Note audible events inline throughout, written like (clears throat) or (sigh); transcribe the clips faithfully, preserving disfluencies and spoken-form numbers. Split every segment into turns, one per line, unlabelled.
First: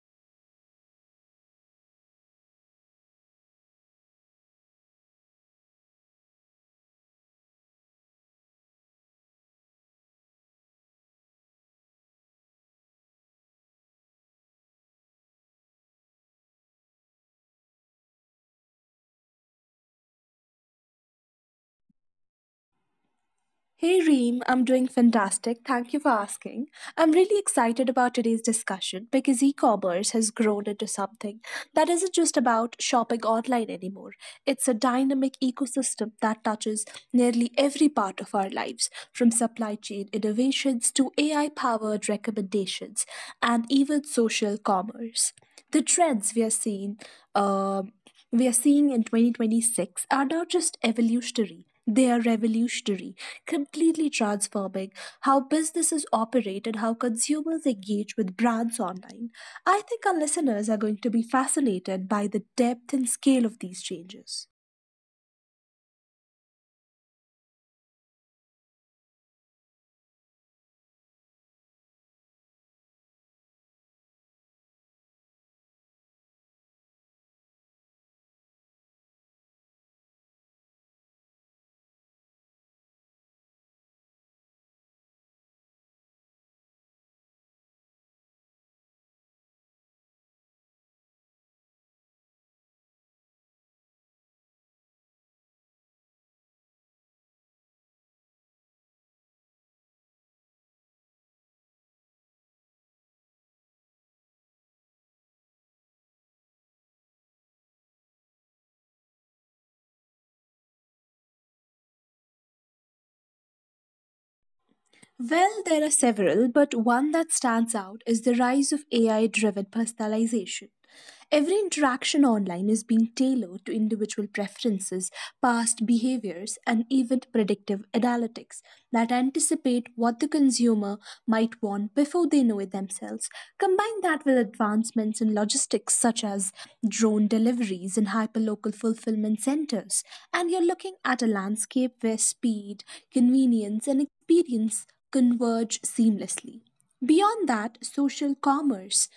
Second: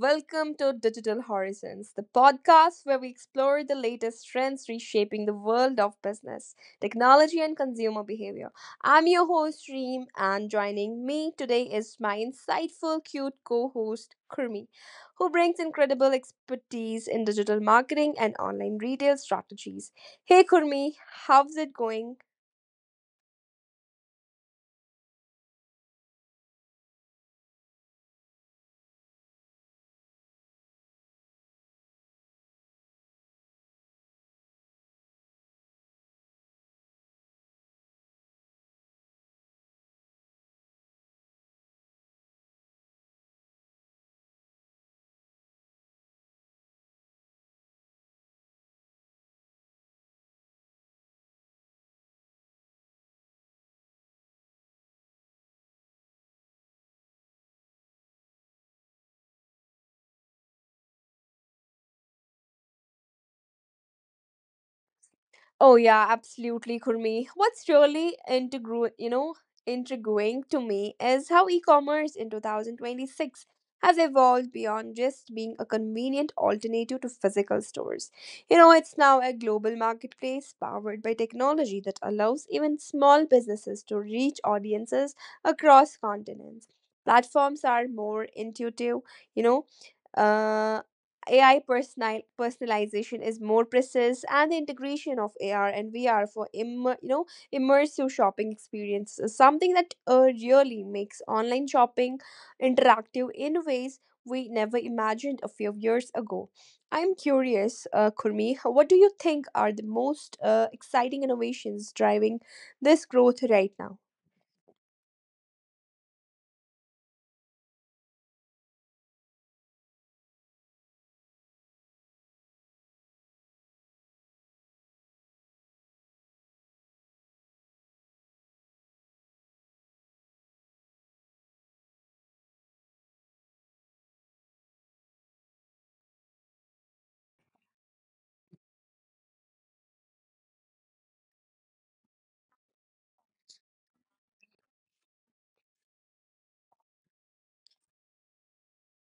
welcome to Digital Horizons, the podcast where we explore the latest trends reshaping the world of business, technology, and consumer behavior. I'm your host, Reem, and joining me today is my insightful, cute co host, Kurmi, who brings incredible expertise in digital marketing and online retail strategies. Hey, Kurmi, how's it going?
Hey Reem, I'm doing fantastic. Thank you for asking. I'm really excited about today's discussion because e commerce has grown into something that isn't just about shopping online anymore. It's a dynamic ecosystem that touches nearly every part of our lives, from supply chain innovations to A I powered recommendations and even social commerce. The trends we are seeing um, we are seeing in twenty twenty-six are not just evolutionary, they are revolutionary, completely transforming how businesses operate and how consumers engage with brands online. I think our listeners are going to be fascinated by the depth and scale of these changes.
Oh yeah, absolutely, Kurmi. What's really integru- you know, intriguing to me is how e-commerce in two thousand twenty-six has evolved beyond just being a convenient alternative to physical stores. You know, it's now a global marketplace powered by technology that allows even small businesses to reach audiences across continents. Platforms are more intuitive. you know, uh. A I personal, personalization is more precise, and the integration of A R and V R for immer, you know immersive shopping experience is something that uh, really makes online shopping interactive in ways we never imagined a few years ago. I'm curious, uh, Kurmi, what do you think are the most uh, exciting innovations driving this growth right now?
Well, there are several, but one that stands out is the rise of A I driven personalization. Every interaction online is being tailored to individual preferences, past behaviors, and even predictive analytics that anticipate what the consumer might want before they know it themselves. Combine that with advancements in logistics such as drone deliveries and hyperlocal fulfillment centers, and you're looking at a landscape where speed, convenience, and experience converge seamlessly. Beyond that, social commerce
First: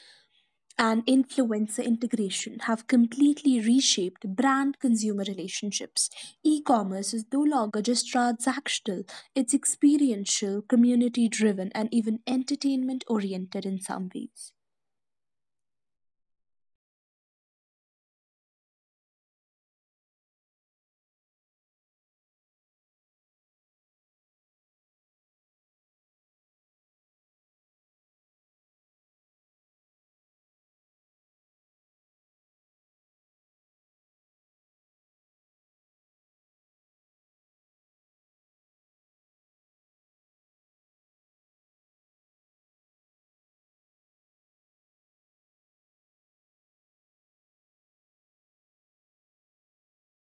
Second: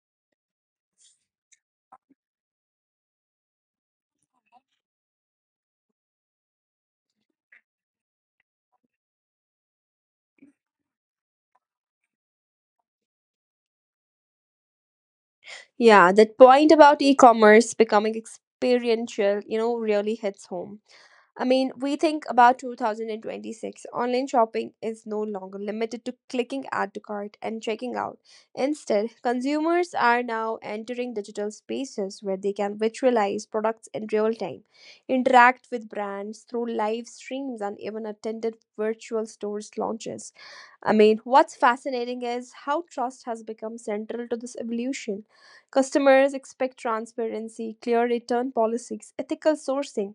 and influencer integration have completely reshaped brand consumer relationships. E commerce is no longer just transactional, it's experiential, community driven, and even entertainment oriented in some ways.
Yeah, that point about e-commerce becoming experiential, you know, really hits home. I mean, we think about two thousand twenty-six. Online shopping is no longer limited to clicking add to cart and checking out. Instead, consumers are now entering digital spaces where they can visualize products in real time, interact with brands through live streams, and even attended virtual stores launches. I mean, what's fascinating is how trust has become central to this evolution. Customers expect transparency, clear return policies, ethical sourcing,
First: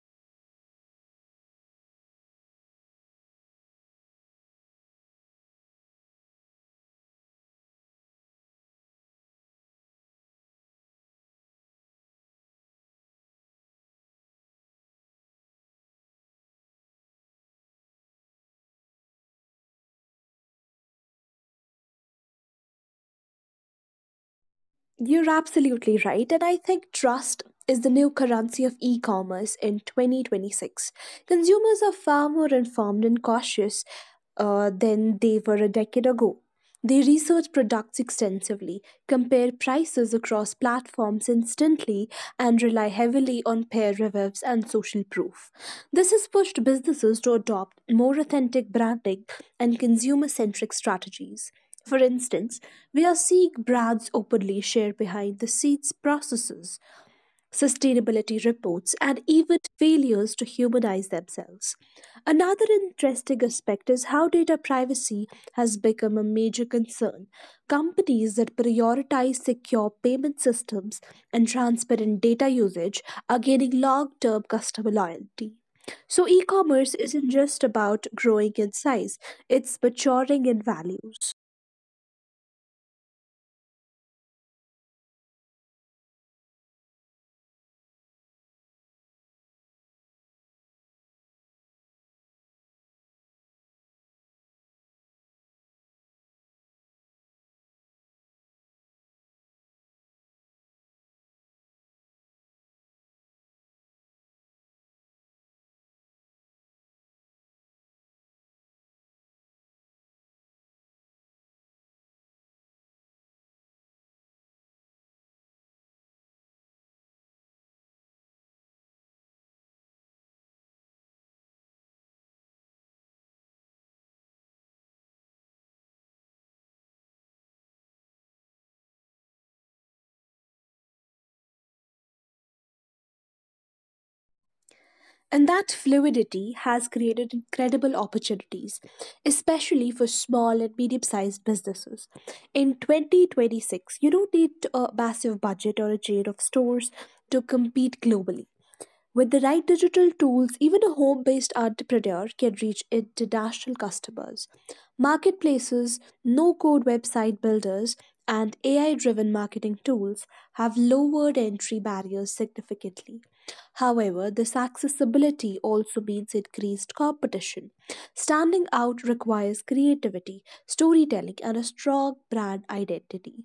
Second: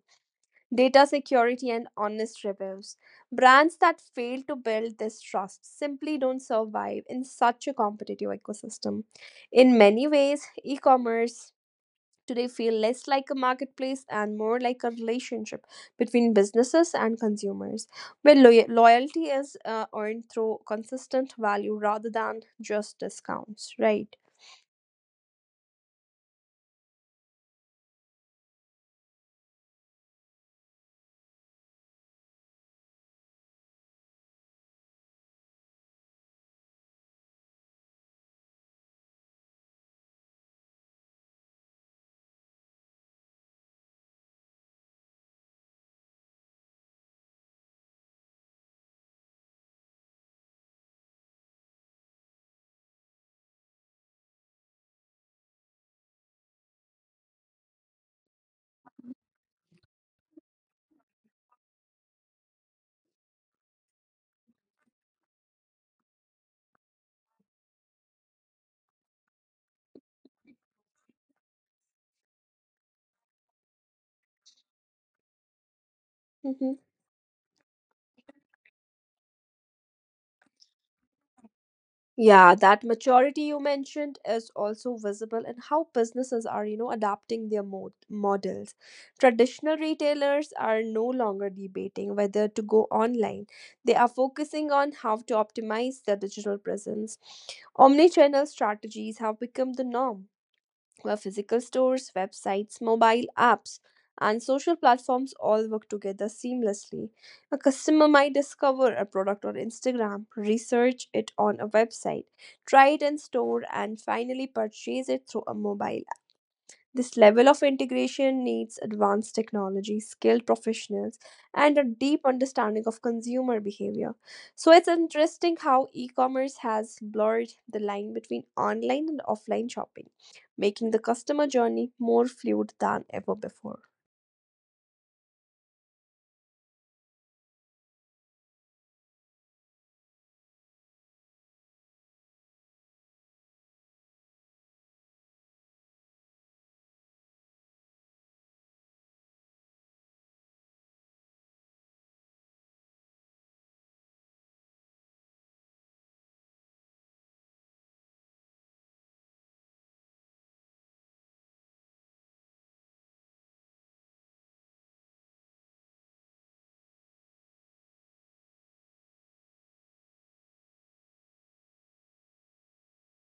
data security, and honest reviews. Brands that fail to build this trust simply don't survive in such a competitive ecosystem. In many ways, e commerce today feels less like a marketplace and more like a relationship between businesses and consumers, where loy- loyalty is uh, earned through consistent value rather than just discounts, right?
You're absolutely right, and I think trust is the new currency of e commerce in twenty twenty-six. Consumers are far more informed and cautious uh, than they were a decade ago. They research products extensively, compare prices across platforms instantly, and rely heavily on peer reviews and social proof. This has pushed businesses to adopt more authentic branding and consumer centric strategies. For instance, we are seeing brands openly share behind the scenes processes, sustainability reports, and even failures to humanize themselves. Another interesting aspect is how data privacy has become a major concern. Companies that prioritize secure payment systems and transparent data usage are gaining long term customer loyalty. So, e
Mhm.
commerce isn't just about growing in size, it's maturing in values.
Yeah, that maturity you mentioned is also visible in how businesses are, you know, adapting their mod- models. Traditional retailers are no longer debating whether to go online. They are focusing on how to optimize their digital presence. Omnichannel strategies have become the norm, where physical stores, websites, mobile apps, and social platforms all work together seamlessly. A customer might discover a product on Instagram, research it on a website, try it in store, and finally purchase it through a mobile. This level of integration needs advanced technology, skilled professionals, and a deep understanding of consumer behavior. So it's interesting how e commerce has blurred the line between online and offline shopping, making the customer journey more fluid than ever before.
And that fluidity has created incredible opportunities, especially for small and medium sized businesses. In twenty twenty-six, you don't need a massive budget or a chain of stores to compete globally. With the right digital tools, even a home based entrepreneur can reach international customers. Marketplaces, no code website builders, and A I driven marketing tools have lowered entry barriers significantly. However, this accessibility also means increased competition. Standing out requires creativity, storytelling, and a strong brand identity.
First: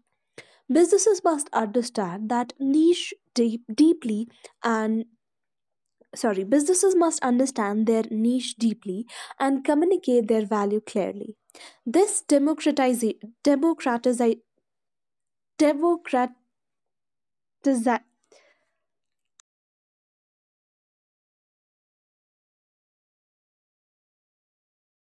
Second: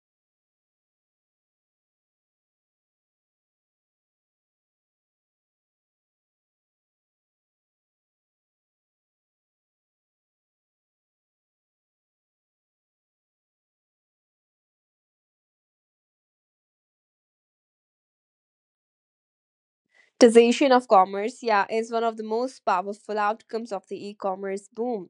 Businesses must understand that niche deep, deeply and sorry Businesses must understand their niche deeply and communicate their value clearly. This democratize democratize democratize
Taxation of commerce, yeah, is one of the most powerful outcomes of the e commerce boom.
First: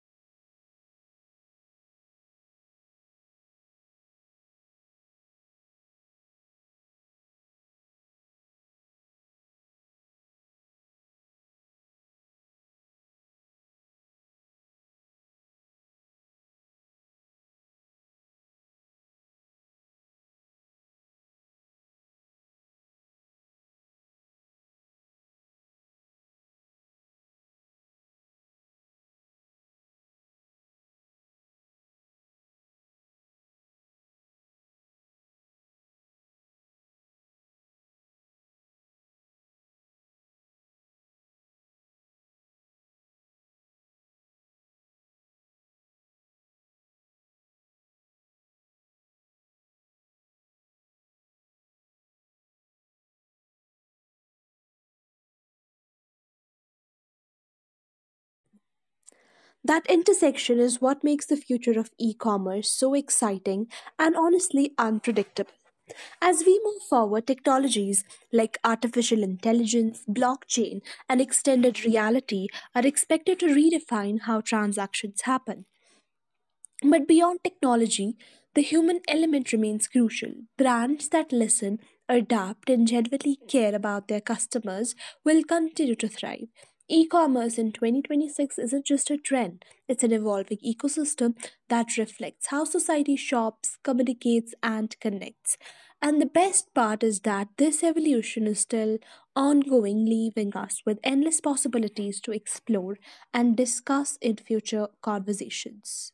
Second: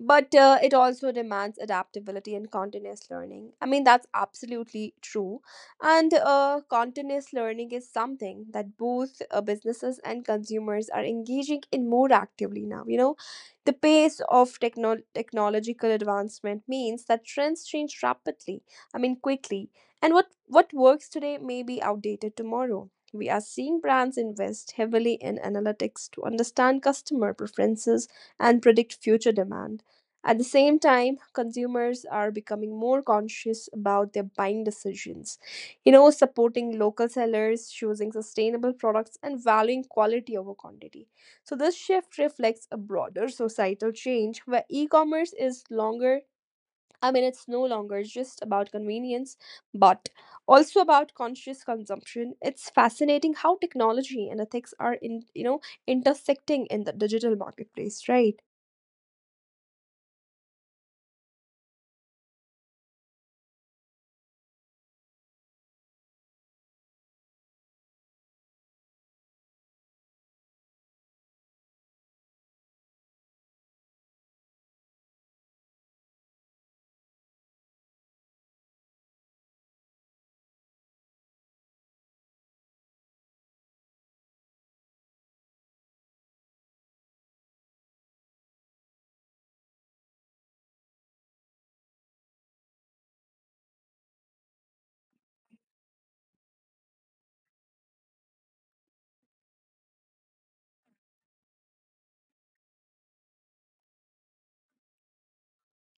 But uh, it also demands adaptability and continuous learning. I mean, that's absolutely true. And uh, continuous learning is something that both uh, businesses and consumers are engaging in more actively now. You know, the pace of techno- technological advancement means that trends change rapidly, I mean, quickly. And what, what works today may be outdated tomorrow. We are seeing brands invest heavily in analytics to understand customer preferences and predict future demand. At the same time, consumers are becoming more conscious about their buying decisions. You know, supporting local sellers, choosing sustainable products, and valuing quality over quantity. So, this shift reflects a broader societal change where e commerce is longer I mean, it's no longer just about convenience, but also about conscious consumption. It's fascinating how technology and ethics are in, you know, intersecting in the digital marketplace, right?
That intersection is what makes the future of e-commerce so exciting and honestly unpredictable. As we move forward, technologies like artificial intelligence, blockchain, and extended reality are expected to redefine how transactions happen. But beyond technology, the human element remains crucial. Brands that listen, adapt, and genuinely care about their customers will continue to thrive. E commerce in twenty twenty-six isn't just a trend, it's an evolving ecosystem that reflects how society shops, communicates, and connects. And the best part is that this evolution is still ongoing, leaving us with endless possibilities to explore and discuss in future conversations.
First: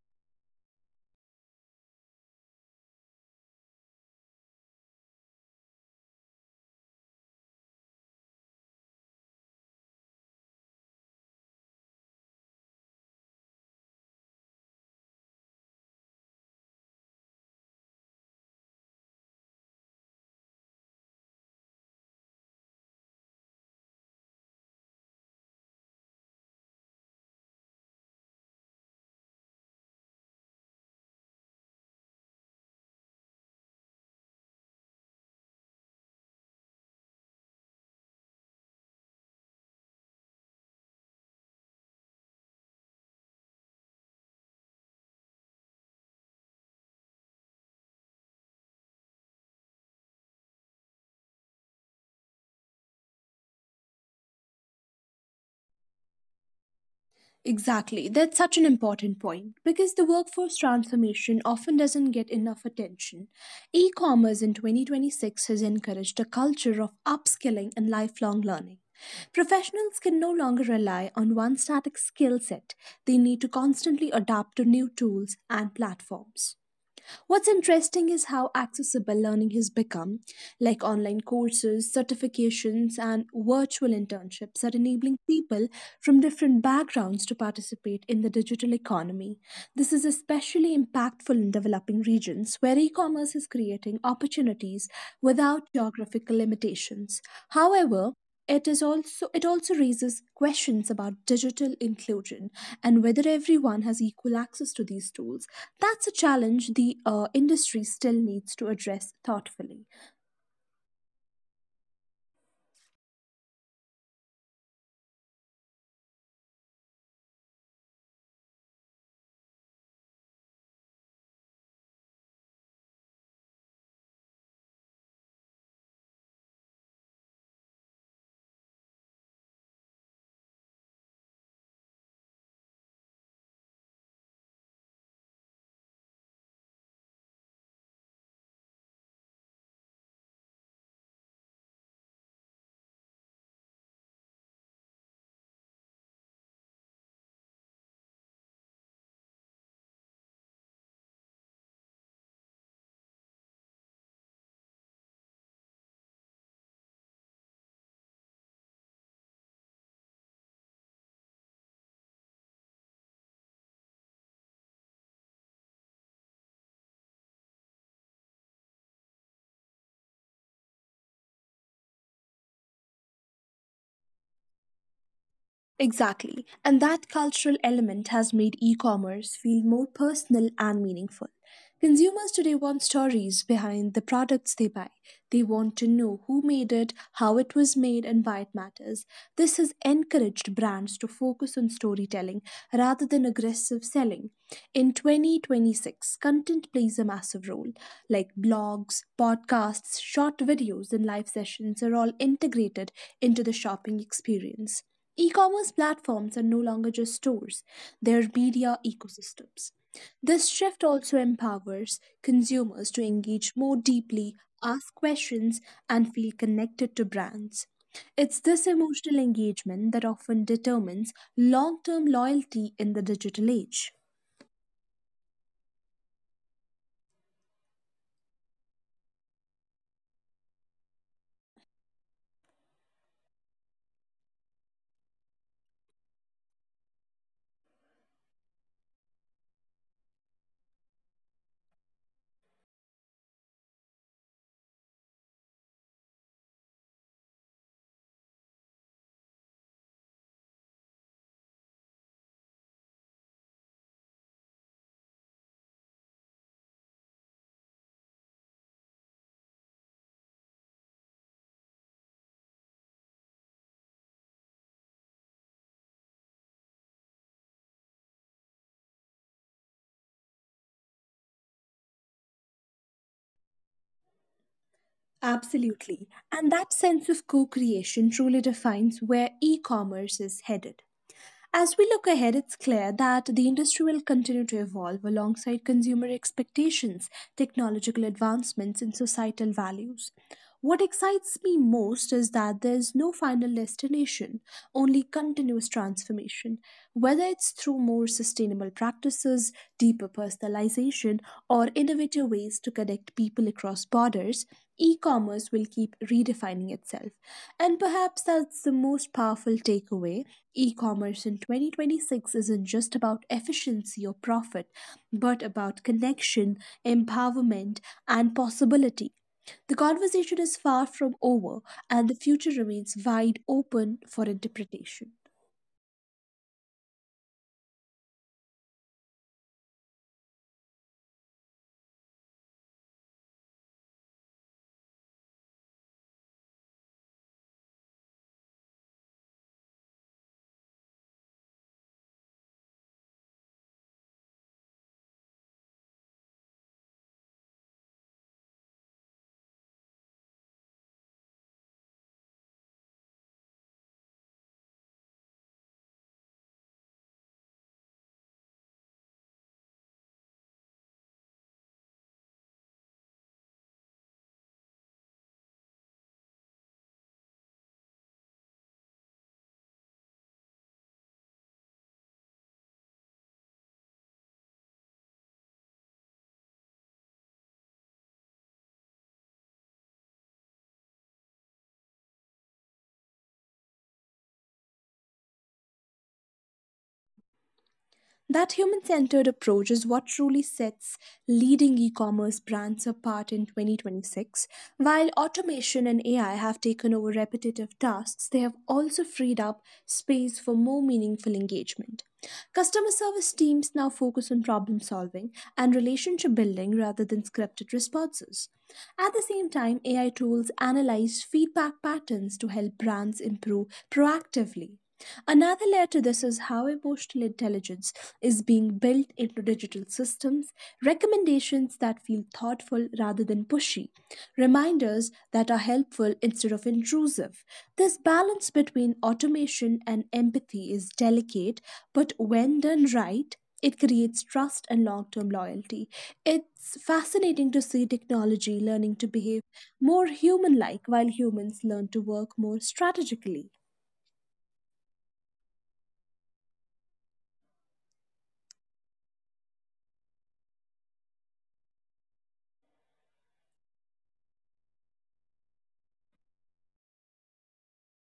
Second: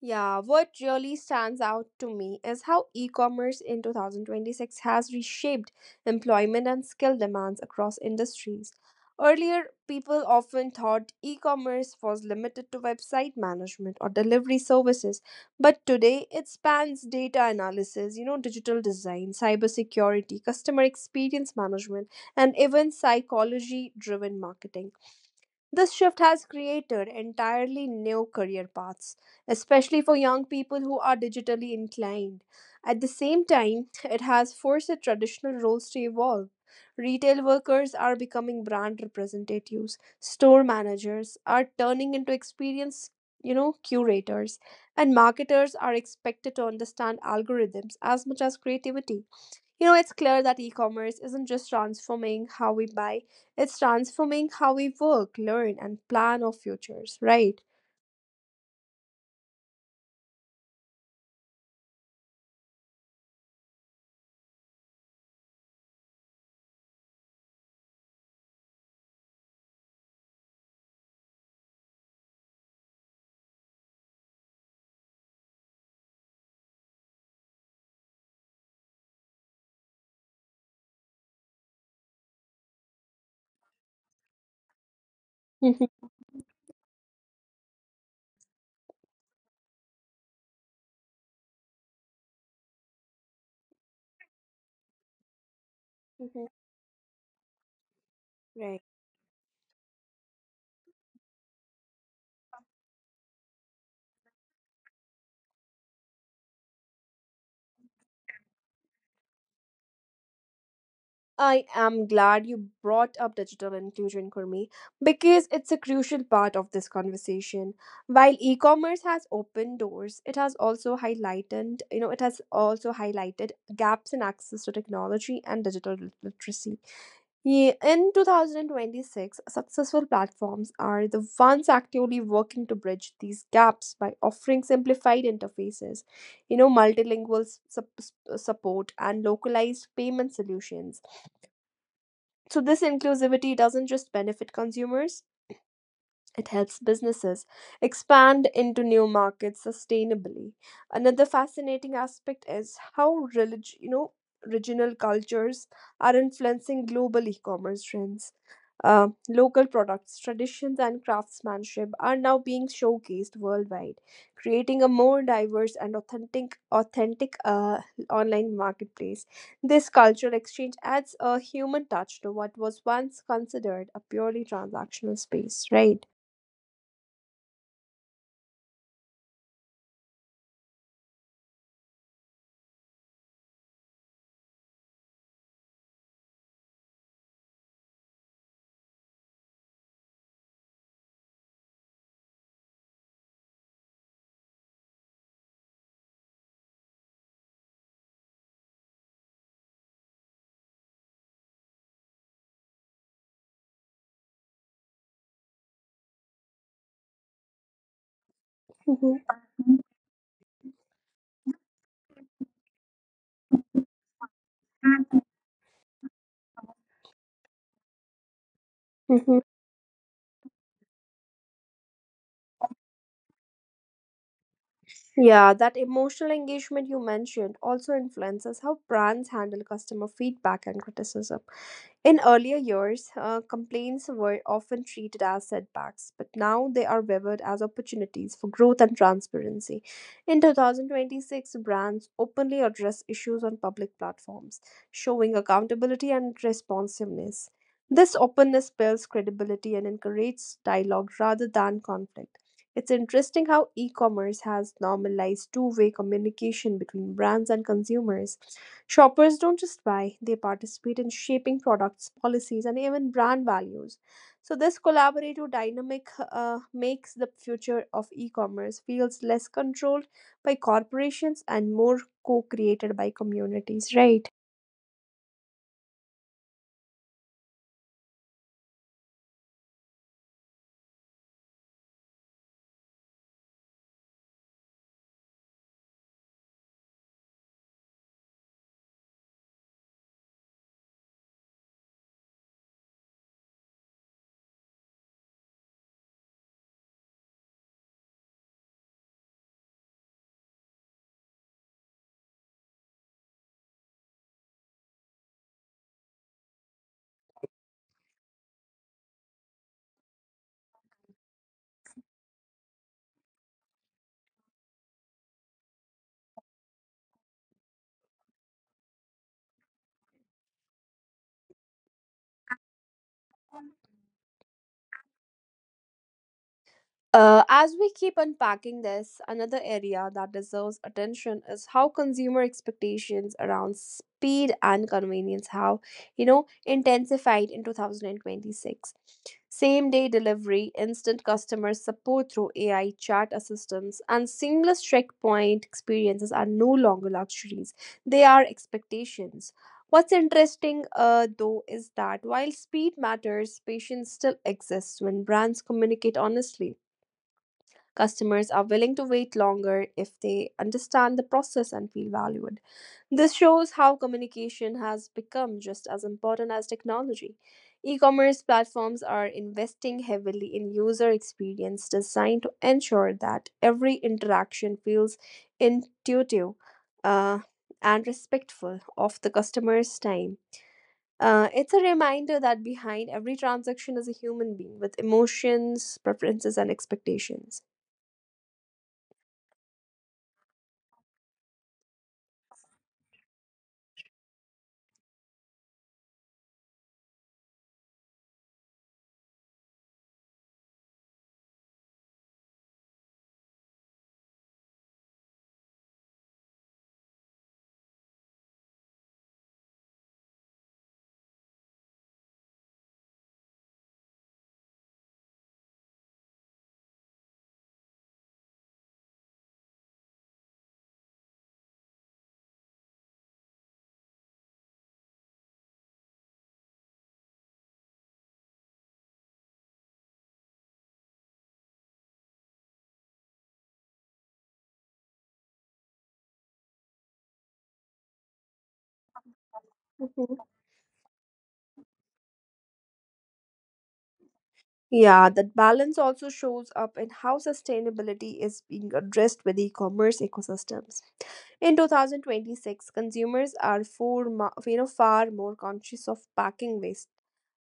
Yeah, what really stands out to me is how e commerce in two thousand twenty-six has reshaped employment and skill demands across industries. Earlier, people often thought e commerce was limited to website management or delivery services, but today it spans data analysis, you know, digital design, cybersecurity, customer experience management, and even psychology driven marketing. This shift has created entirely new career paths, especially for young people who are digitally inclined. At the same time, it has forced the traditional roles to evolve. Retail workers are becoming brand representatives, store managers are turning into experienced, you know, curators, and marketers are expected to understand algorithms as much as creativity. You know, it's clear that e commerce isn't just transforming how we buy, it's transforming how we work, learn, and plan our futures, right?
Exactly. That's such an important point because the workforce transformation often doesn't get enough attention. E commerce in twenty twenty-six has encouraged a culture of upskilling and lifelong learning. Professionals can no longer rely on one static skill set, they need to constantly adapt to new tools and platforms. What's interesting is how accessible learning has become, like online courses, certifications, and virtual internships are enabling people
Mhm.
from different backgrounds to participate in the digital economy. This is especially impactful in developing regions where e commerce is creating opportunities without geographical
Mhm.
limitations. However, it is
Right.
also it also raises questions about digital inclusion and whether everyone has equal access to these tools. That's a challenge the uh, industry still needs to address thoughtfully.
I am glad you brought up digital inclusion, Kurmi, because it's a crucial part of this conversation. While e-commerce has opened doors, it has also highlighted, you know, it has also highlighted gaps in access to technology and digital literacy. Ye- In twenty twenty-six, successful platforms are the ones actively working to bridge these gaps by offering simplified interfaces, you know, multilingual s- sup- s- support and localized payment solutions, so this inclusivity doesn't just benefit consumers, it helps businesses expand into new markets sustainably. Another fascinating aspect is how relig- you know regional cultures are influencing global e-commerce trends. Uh, local products, traditions, and craftsmanship are now being showcased worldwide, creating a more diverse and authentic, authentic uh, online marketplace. This cultural exchange adds a human touch to what was once considered a purely transactional space, right?
Exactly. And that cultural element has made e commerce feel more personal and meaningful. Consumers today want stories behind the products they buy. They want to know who made it, how it was made, and why it matters. This has encouraged brands to focus on storytelling rather than aggressive selling. In twenty twenty-six, content plays a massive role. Like blogs, podcasts, short videos, and live sessions are all integrated into the shopping experience. E commerce platforms are no longer just stores, they are media
Mhm.
ecosystems. This shift also empowers consumers to engage more deeply, ask questions, and feel connected to brands. It's this emotional
Mhm.
engagement that often determines long term loyalty in the digital age.
Yeah, that emotional engagement you mentioned also influences how brands handle customer feedback and criticism. In earlier years, uh, complaints were often treated as setbacks, but now they are viewed as opportunities for growth and transparency. In two thousand twenty-six, brands openly address issues on public platforms, showing accountability and responsiveness. This openness builds credibility and encourages dialogue rather than conflict. It's interesting how e commerce has normalized two way communication between brands and consumers. Shoppers don't just buy, they participate in shaping products, policies, and even brand values. So, this collaborative dynamic uh, makes the future of e commerce feels less controlled by corporations and more co created by communities, right?
Absolutely. And that sense of co creation truly defines where e commerce is headed. As we look ahead, it's clear that the industry will continue to evolve alongside consumer expectations, technological advancements, and societal values. What excites me most is that there's no final destination, only continuous transformation. Whether it's through more sustainable practices, deeper personalization, or innovative ways to connect people across borders, e commerce will keep redefining itself. And perhaps that's the most powerful takeaway. E commerce in twenty twenty-six isn't just about efficiency or profit, but about connection, empowerment, and possibility. The conversation is far from over, and the future remains wide open for interpretation.
Uh, as we keep unpacking this, another area that deserves attention is how consumer expectations around speed and convenience have, you know, intensified in twenty twenty-six. Same day delivery, instant customer support through A I chat assistants, and seamless checkpoint experiences are no longer luxuries, they are expectations. What's interesting, uh, though, is that while speed matters, patience still exists when brands communicate honestly. Customers are willing to wait longer if they understand the process and feel valued. This shows how communication has become just as important as technology. E commerce platforms are investing heavily in user experience design to ensure that every interaction feels intuitive uh, and respectful of the customer's time. Uh, it's a reminder that behind every transaction is a human being with emotions, preferences, and expectations.
That human centered approach is what truly sets leading e commerce brands apart in twenty twenty-six. While automation and A I have taken over repetitive tasks, they have also freed up space for more meaningful engagement. Customer service teams now focus on problem solving and relationship building rather than scripted responses. At the same time, A I tools analyze feedback patterns to help brands improve proactively. Another layer to this is how emotional intelligence is being built into digital systems, recommendations that feel thoughtful rather than pushy, reminders that are helpful instead of intrusive. This balance between automation and empathy is delicate, but when done right, it creates trust and long term loyalty. It's fascinating to see technology learning to behave more human like
Mhm.
while humans learn to work more strategically.
Yeah, that balance also shows up in how sustainability is being addressed with e-commerce ecosystems. In twenty twenty-six, consumers are for, you know, far more conscious of packing waste,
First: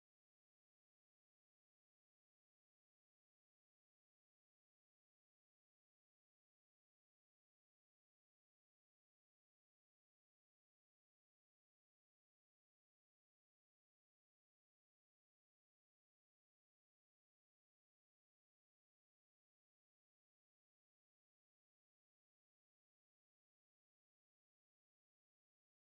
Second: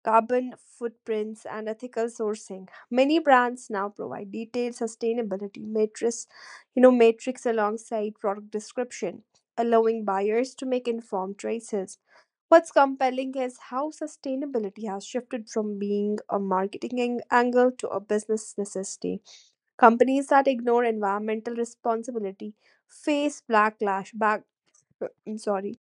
carbon footprints, and ethical sourcing. Many brands now provide detailed sustainability matrix, you know, matrix alongside product description, allowing buyers to make informed choices. What's compelling is how sustainability has shifted from being a marketing ang- angle to a business necessity. Companies that ignore environmental responsibility face backlash back (clears throat) sorry.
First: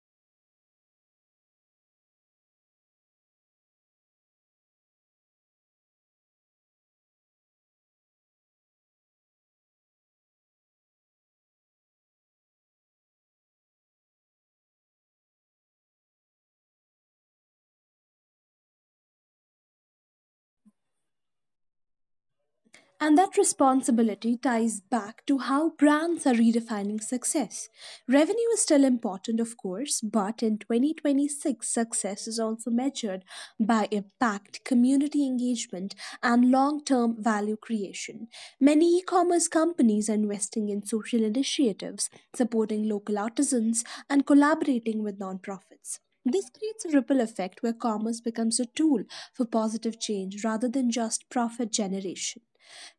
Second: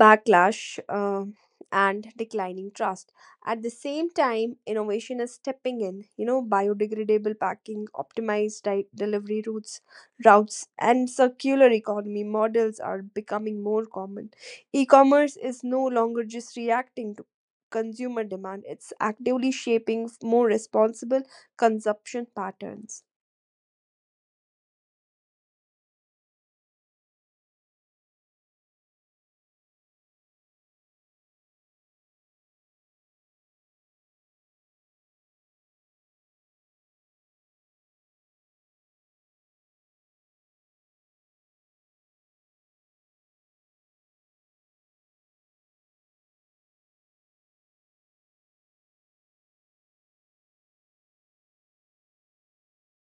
Backlash uh, and declining trust. At the same time, innovation is stepping in. You know, biodegradable packing, optimized di- delivery routes routes, and circular economy models are becoming more common. E-commerce is no longer just reacting to consumer demand, it's actively shaping more responsible consumption patterns.
And that responsibility ties back to how brands are redefining success. Revenue is still important, of course, but in twenty twenty-six, success is also measured by impact, community engagement, and long term value creation. Many e commerce companies are investing in social initiatives, supporting local artisans, and collaborating with nonprofits. This creates a ripple effect where commerce becomes a tool for positive change rather than just profit generation.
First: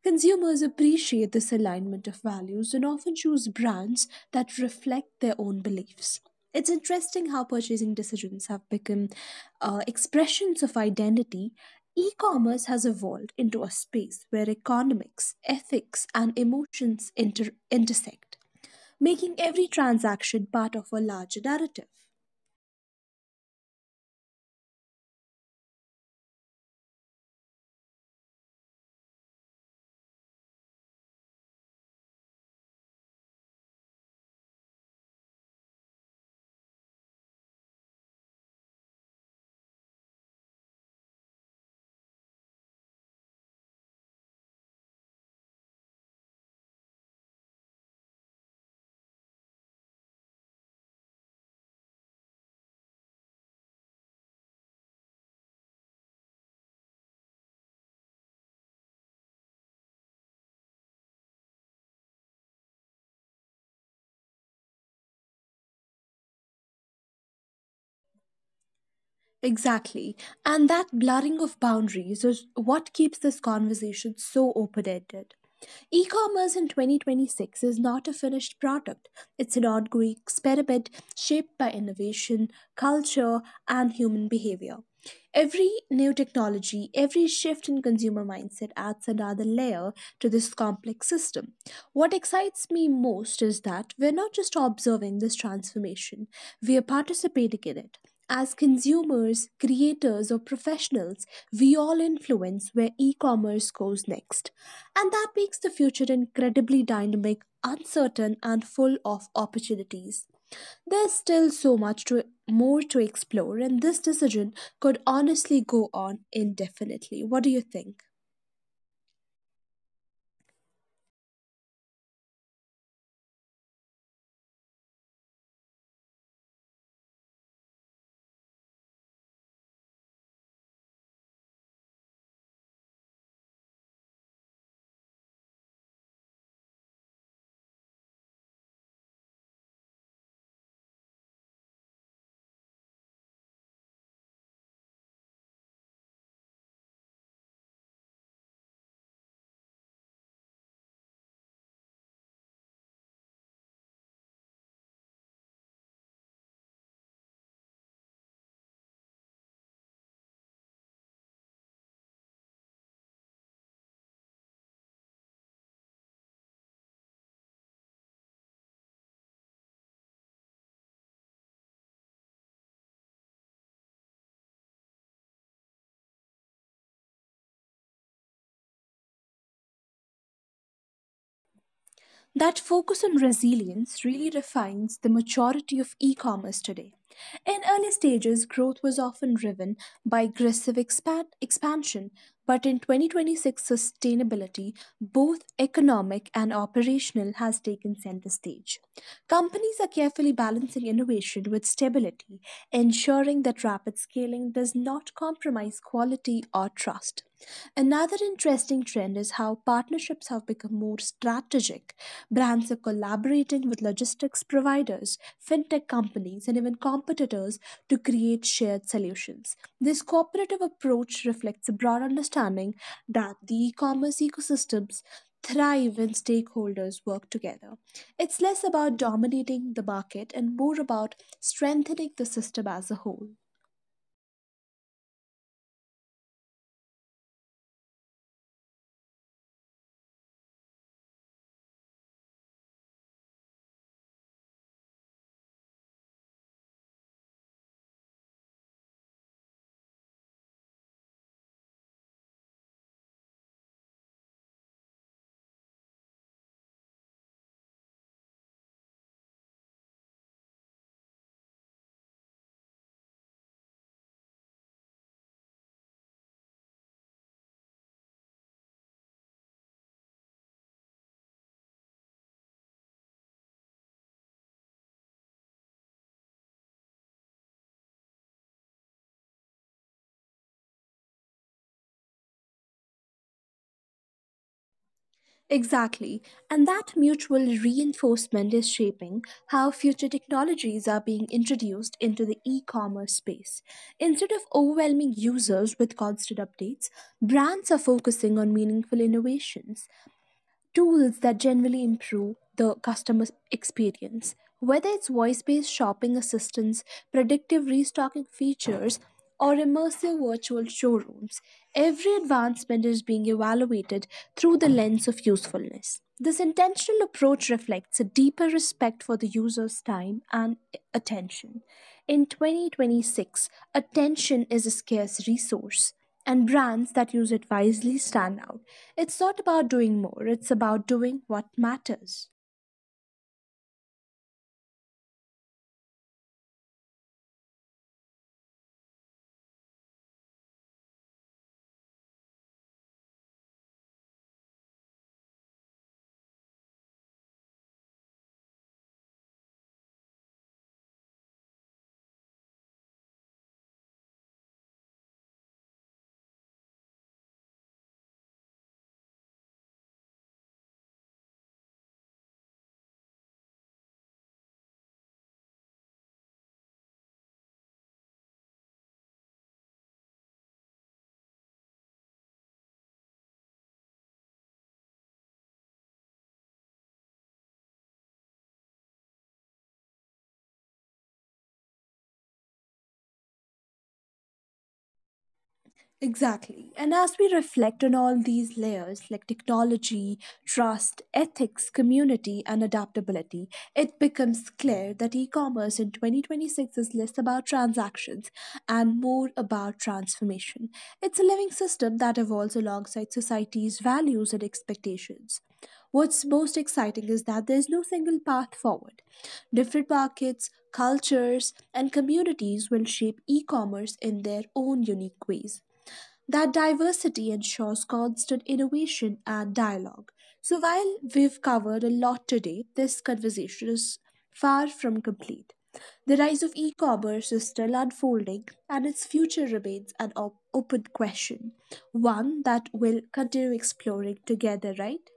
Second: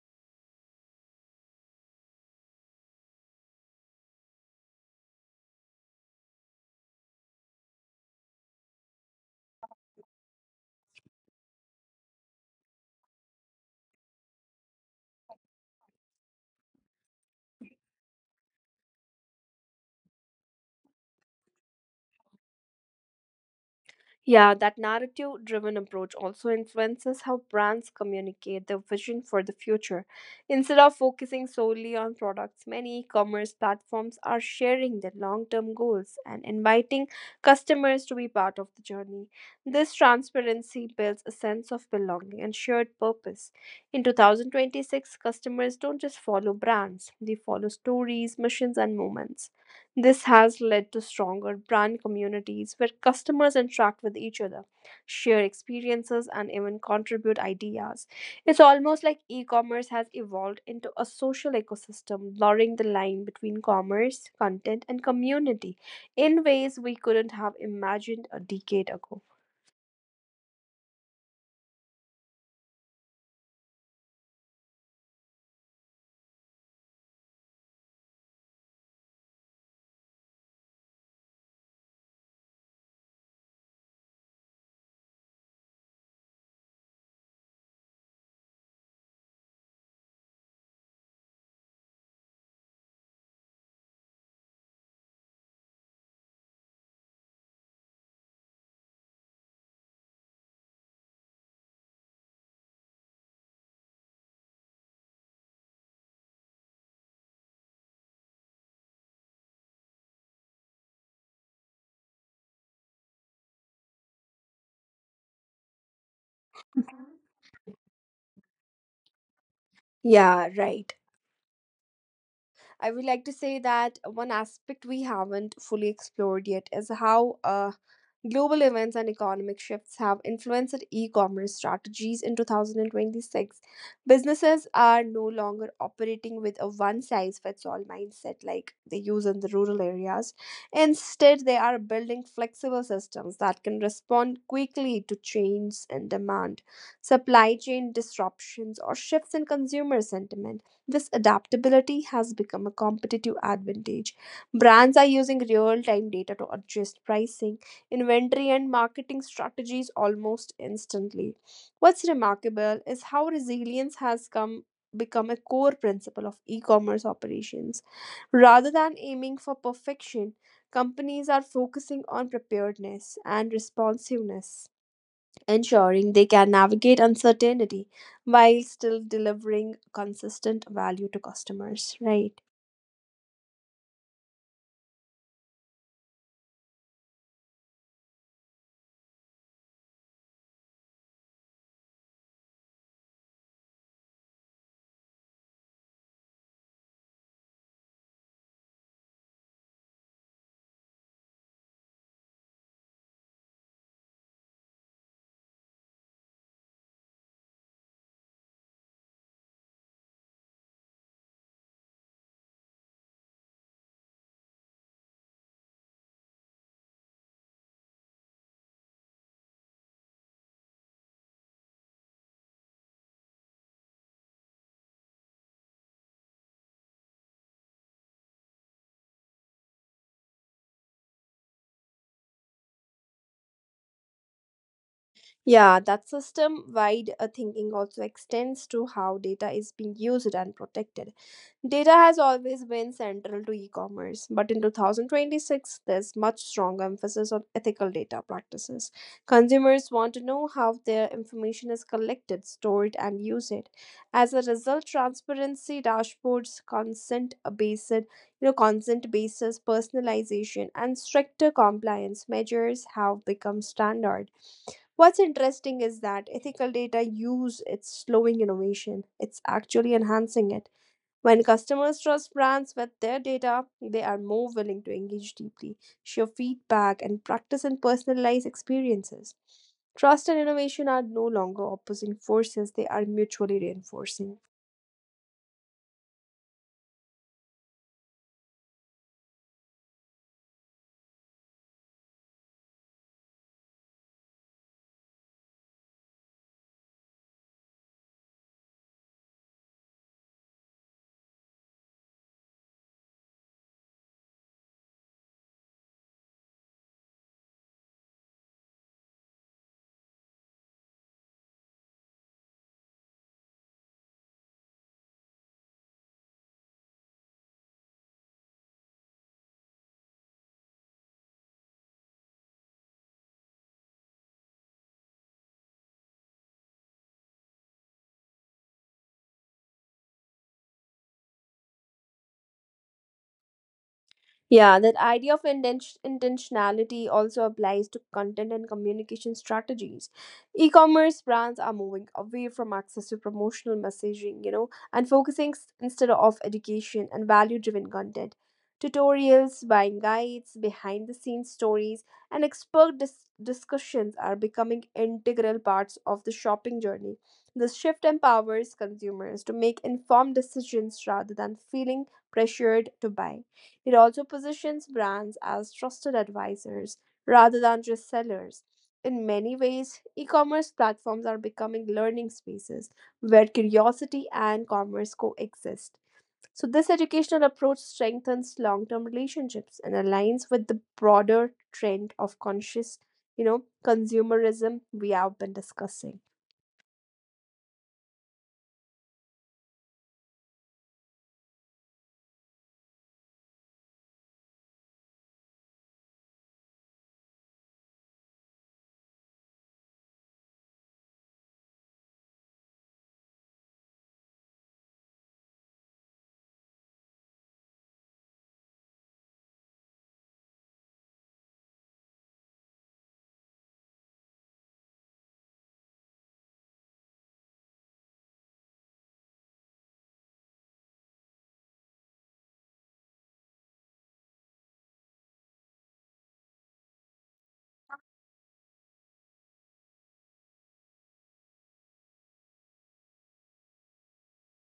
Consumers appreciate this alignment of values and often choose brands that reflect their own beliefs. It's interesting how purchasing decisions have become uh, expressions of identity. E commerce has evolved into a space where economics, ethics, and emotions inter- intersect, making every transaction part of a larger narrative.
Yeah, that narrative driven approach also influences how brands communicate their vision for the future. Instead of focusing solely on products, many e commerce platforms are sharing their long term goals and inviting customers to be part of the journey. This transparency builds a sense of belonging and shared purpose. In twenty twenty-six, customers don't just follow brands, they follow stories, missions, and moments. This has led to stronger brand communities where customers interact with each other, share experiences, and even contribute ideas. It's almost like e commerce has evolved into a social ecosystem, blurring the line between commerce, content, and community in ways we couldn't have imagined a decade ago.
Exactly. And that blurring of boundaries is what keeps this conversation so open ended. E commerce in twenty twenty-six is not a finished product, it's an ongoing experiment shaped by innovation, culture, and human behavior. Every new technology, every shift in consumer mindset adds another layer to this complex system. What excites me most is that we're not just observing this transformation, we are participating in it. As consumers, creators, or professionals, we all influence where e commerce goes next. And that makes the future incredibly dynamic, uncertain, and full of opportunities. There's still so much to, more to explore, and this decision could honestly go on indefinitely. What do you think?
Yeah, right. I would like to say that one aspect we haven't fully explored yet is how uh, global events and economic shifts have influenced e commerce strategies in two thousand twenty-six. Businesses are no longer operating with a one size fits all mindset like they use in the rural areas. Instead, they are building flexible systems that can respond quickly to changes in demand, supply chain disruptions, or shifts in consumer sentiment. This adaptability has become a competitive advantage. Brands are using real time data to adjust pricing, inventory, and marketing strategies almost instantly. What's remarkable is how resilience has come become a core principle of e-commerce operations. Rather than aiming for perfection, companies are focusing on preparedness and responsiveness, ensuring they can navigate uncertainty while still delivering consistent value to customers,
That
right?
focus on resilience really refines the maturity of e commerce today. In early stages, growth was often driven by aggressive expan- expansion, but in twenty twenty-six, sustainability, both economic and operational, has taken center stage. Companies are carefully balancing innovation with stability, ensuring that rapid scaling does not compromise quality or trust. Another interesting trend is how partnerships have become more strategic. Brands are collaborating with logistics providers, fintech companies, and even competitors to create shared solutions. This cooperative approach reflects a broad understanding that the e commerce ecosystems thrive when stakeholders work together. It's less about dominating the market and more about strengthening the system as a whole.
Yeah, that system wide uh, thinking also extends to how data is being used and protected. Data has always been central to e commerce, but in two thousand twenty-six, there's much stronger emphasis on ethical data practices. Consumers want to know how their information is collected, stored, and used. As a result, transparency dashboards, consent based you know consent basis personalization and stricter compliance measures have become standard. What's interesting is that ethical data use it's slowing innovation. It's actually enhancing it. When customers trust brands with their data, they are more willing to engage deeply, share feedback, and practice in personalized experiences. Trust and innovation are no longer opposing forces, they are mutually reinforcing.
Exactly, and that mutual reinforcement is shaping how future technologies are being introduced into the e commerce space. Instead of overwhelming users with constant updates, brands are focusing on meaningful innovations, tools that generally improve the customer experience. Whether it's voice based shopping assistance, predictive restocking features, or immersive virtual showrooms, every advancement is being evaluated through the lens of usefulness. This intentional approach reflects a deeper respect for the user's time and attention. In twenty twenty-six, attention is a scarce resource. And brands that use it wisely stand out. It's not about doing more, it's about doing what matters.
Yeah, that idea of inten- intentionality also applies to content and communication strategies. E commerce brands are moving away from excessive promotional messaging, you know, and focusing s- instead of education and value driven content. Tutorials, buying guides, behind the scenes stories, and expert dis- discussions are becoming integral parts of the shopping journey. This shift empowers consumers to make informed decisions rather than feeling pressured to buy. It also positions brands as trusted advisors rather than just sellers. In many ways, e commerce platforms are becoming learning spaces where curiosity and commerce coexist. So, this educational approach strengthens long term relationships and aligns with the broader trend of conscious, you know, consumerism we have been discussing.
Exactly. And as we reflect on all these layers like technology, trust, ethics, community, and adaptability, it becomes clear that e commerce in twenty twenty-six is less about transactions and more about transformation. It's a living system that evolves alongside society's values and expectations. What's most exciting is that there's no single path forward. Different markets, cultures, and communities will shape e commerce in their own unique ways. That diversity ensures constant innovation and dialogue. So, while we've covered a lot today, this conversation is far from complete. The rise of e commerce is still unfolding, and its future remains an op- open question, one that we'll continue exploring together, right?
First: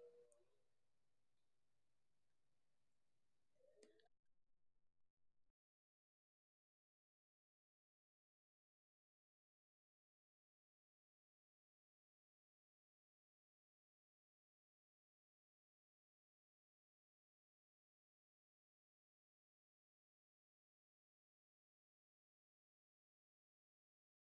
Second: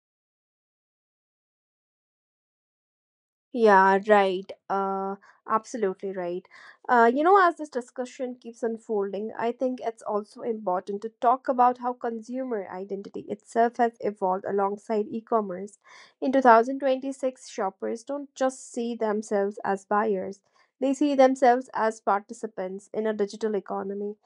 Yeah, right. Uh, absolutely right. Uh, you know, as this discussion keeps unfolding, I think it's also important to talk about how consumer identity itself has evolved alongside e-commerce. In two thousand twenty-six, shoppers don't just see themselves as buyers, they see themselves as participants in a digital economy.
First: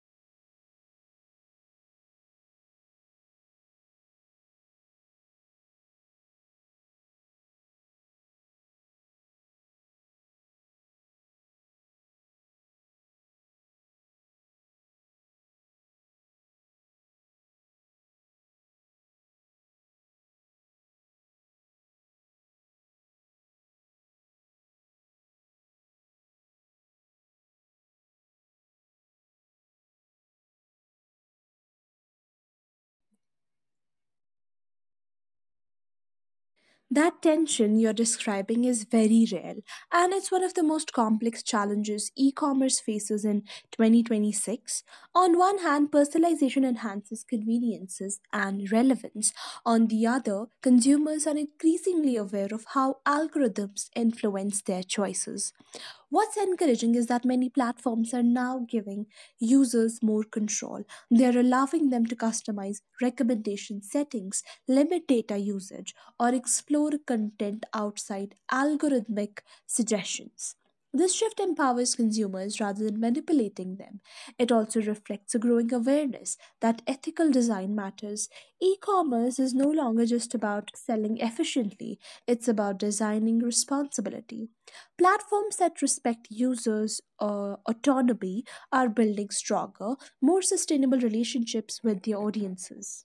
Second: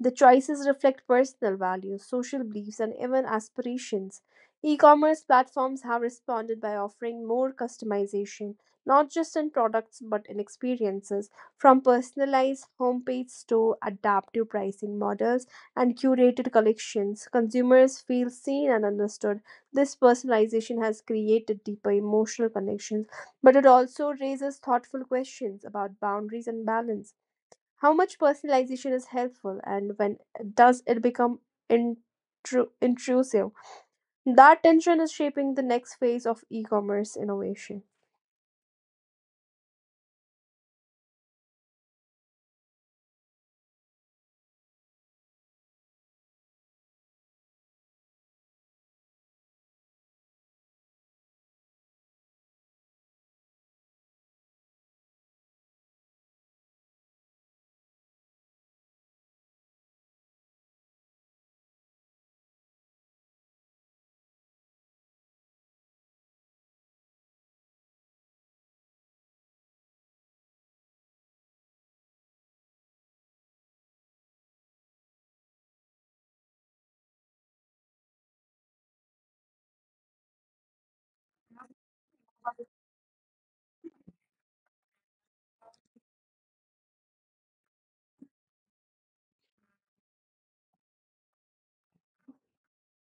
The choices reflect personal values, social beliefs, and even aspirations. E commerce platforms have responded by offering more customization, not just in products but in experiences, from personalized homepages to adaptive pricing models and curated collections. Consumers feel seen and understood. This personalization has created deeper emotional connections, but it also raises thoughtful questions about boundaries and balance. How much personalization is helpful and when does it become intru- intrusive? That tension is shaping the next phase of e commerce
That tension
innovation.
you're describing is very real, and it's one of the most complex challenges e commerce faces in twenty twenty-six. On one hand, personalization enhances conveniences and relevance. On the other, consumers are increasingly aware of how algorithms influence their choices. What's encouraging is that many platforms are now giving users more control. They're allowing them to customize recommendation settings, limit data usage, or explore content outside algorithmic suggestions. This shift empowers consumers rather than manipulating them. It also reflects a growing awareness that ethical design matters. E commerce is no longer just about selling efficiently, it's about designing responsibility. Platforms that respect users' uh, autonomy are building stronger, more sustainable relationships with their audiences.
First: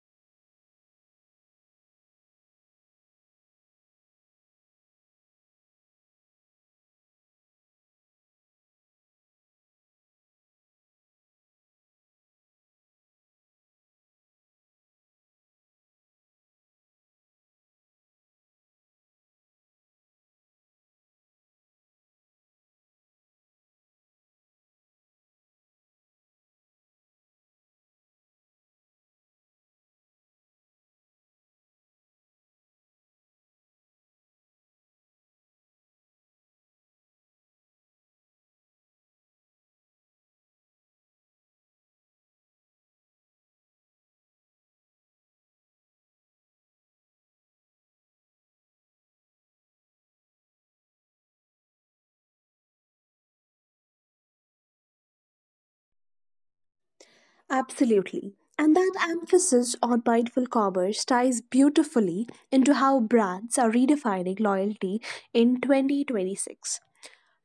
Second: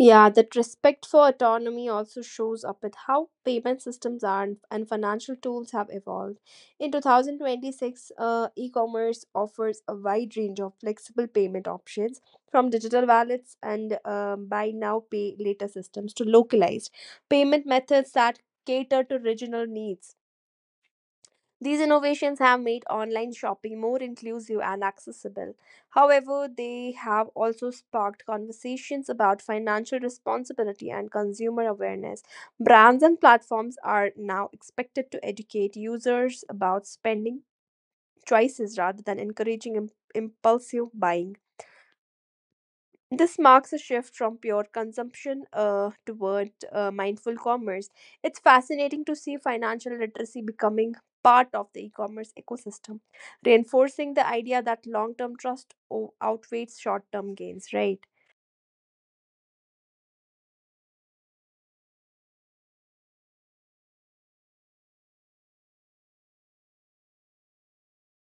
Yeah, that respect for autonomy also shows up with how payment systems are and and financial tools have evolved. In twenty twenty-six, uh, e commerce offers a wide range of flexible payment options from digital wallets and um, buy now, pay later systems to localized payment methods that cater to regional needs. These innovations have made online shopping more inclusive and accessible. However, they have also sparked conversations about financial responsibility and consumer awareness. Brands and platforms are now expected to educate users about spending choices rather than encouraging im- impulsive buying. This marks a shift from pure consumption uh, toward uh, mindful commerce. It's fascinating to see financial literacy becoming part of the e commerce ecosystem, reinforcing the idea that long term trust o- outweighs short term gains, right?
Absolutely. And that emphasis on mindful commerce ties beautifully into how brands are redefining loyalty in twenty twenty-six.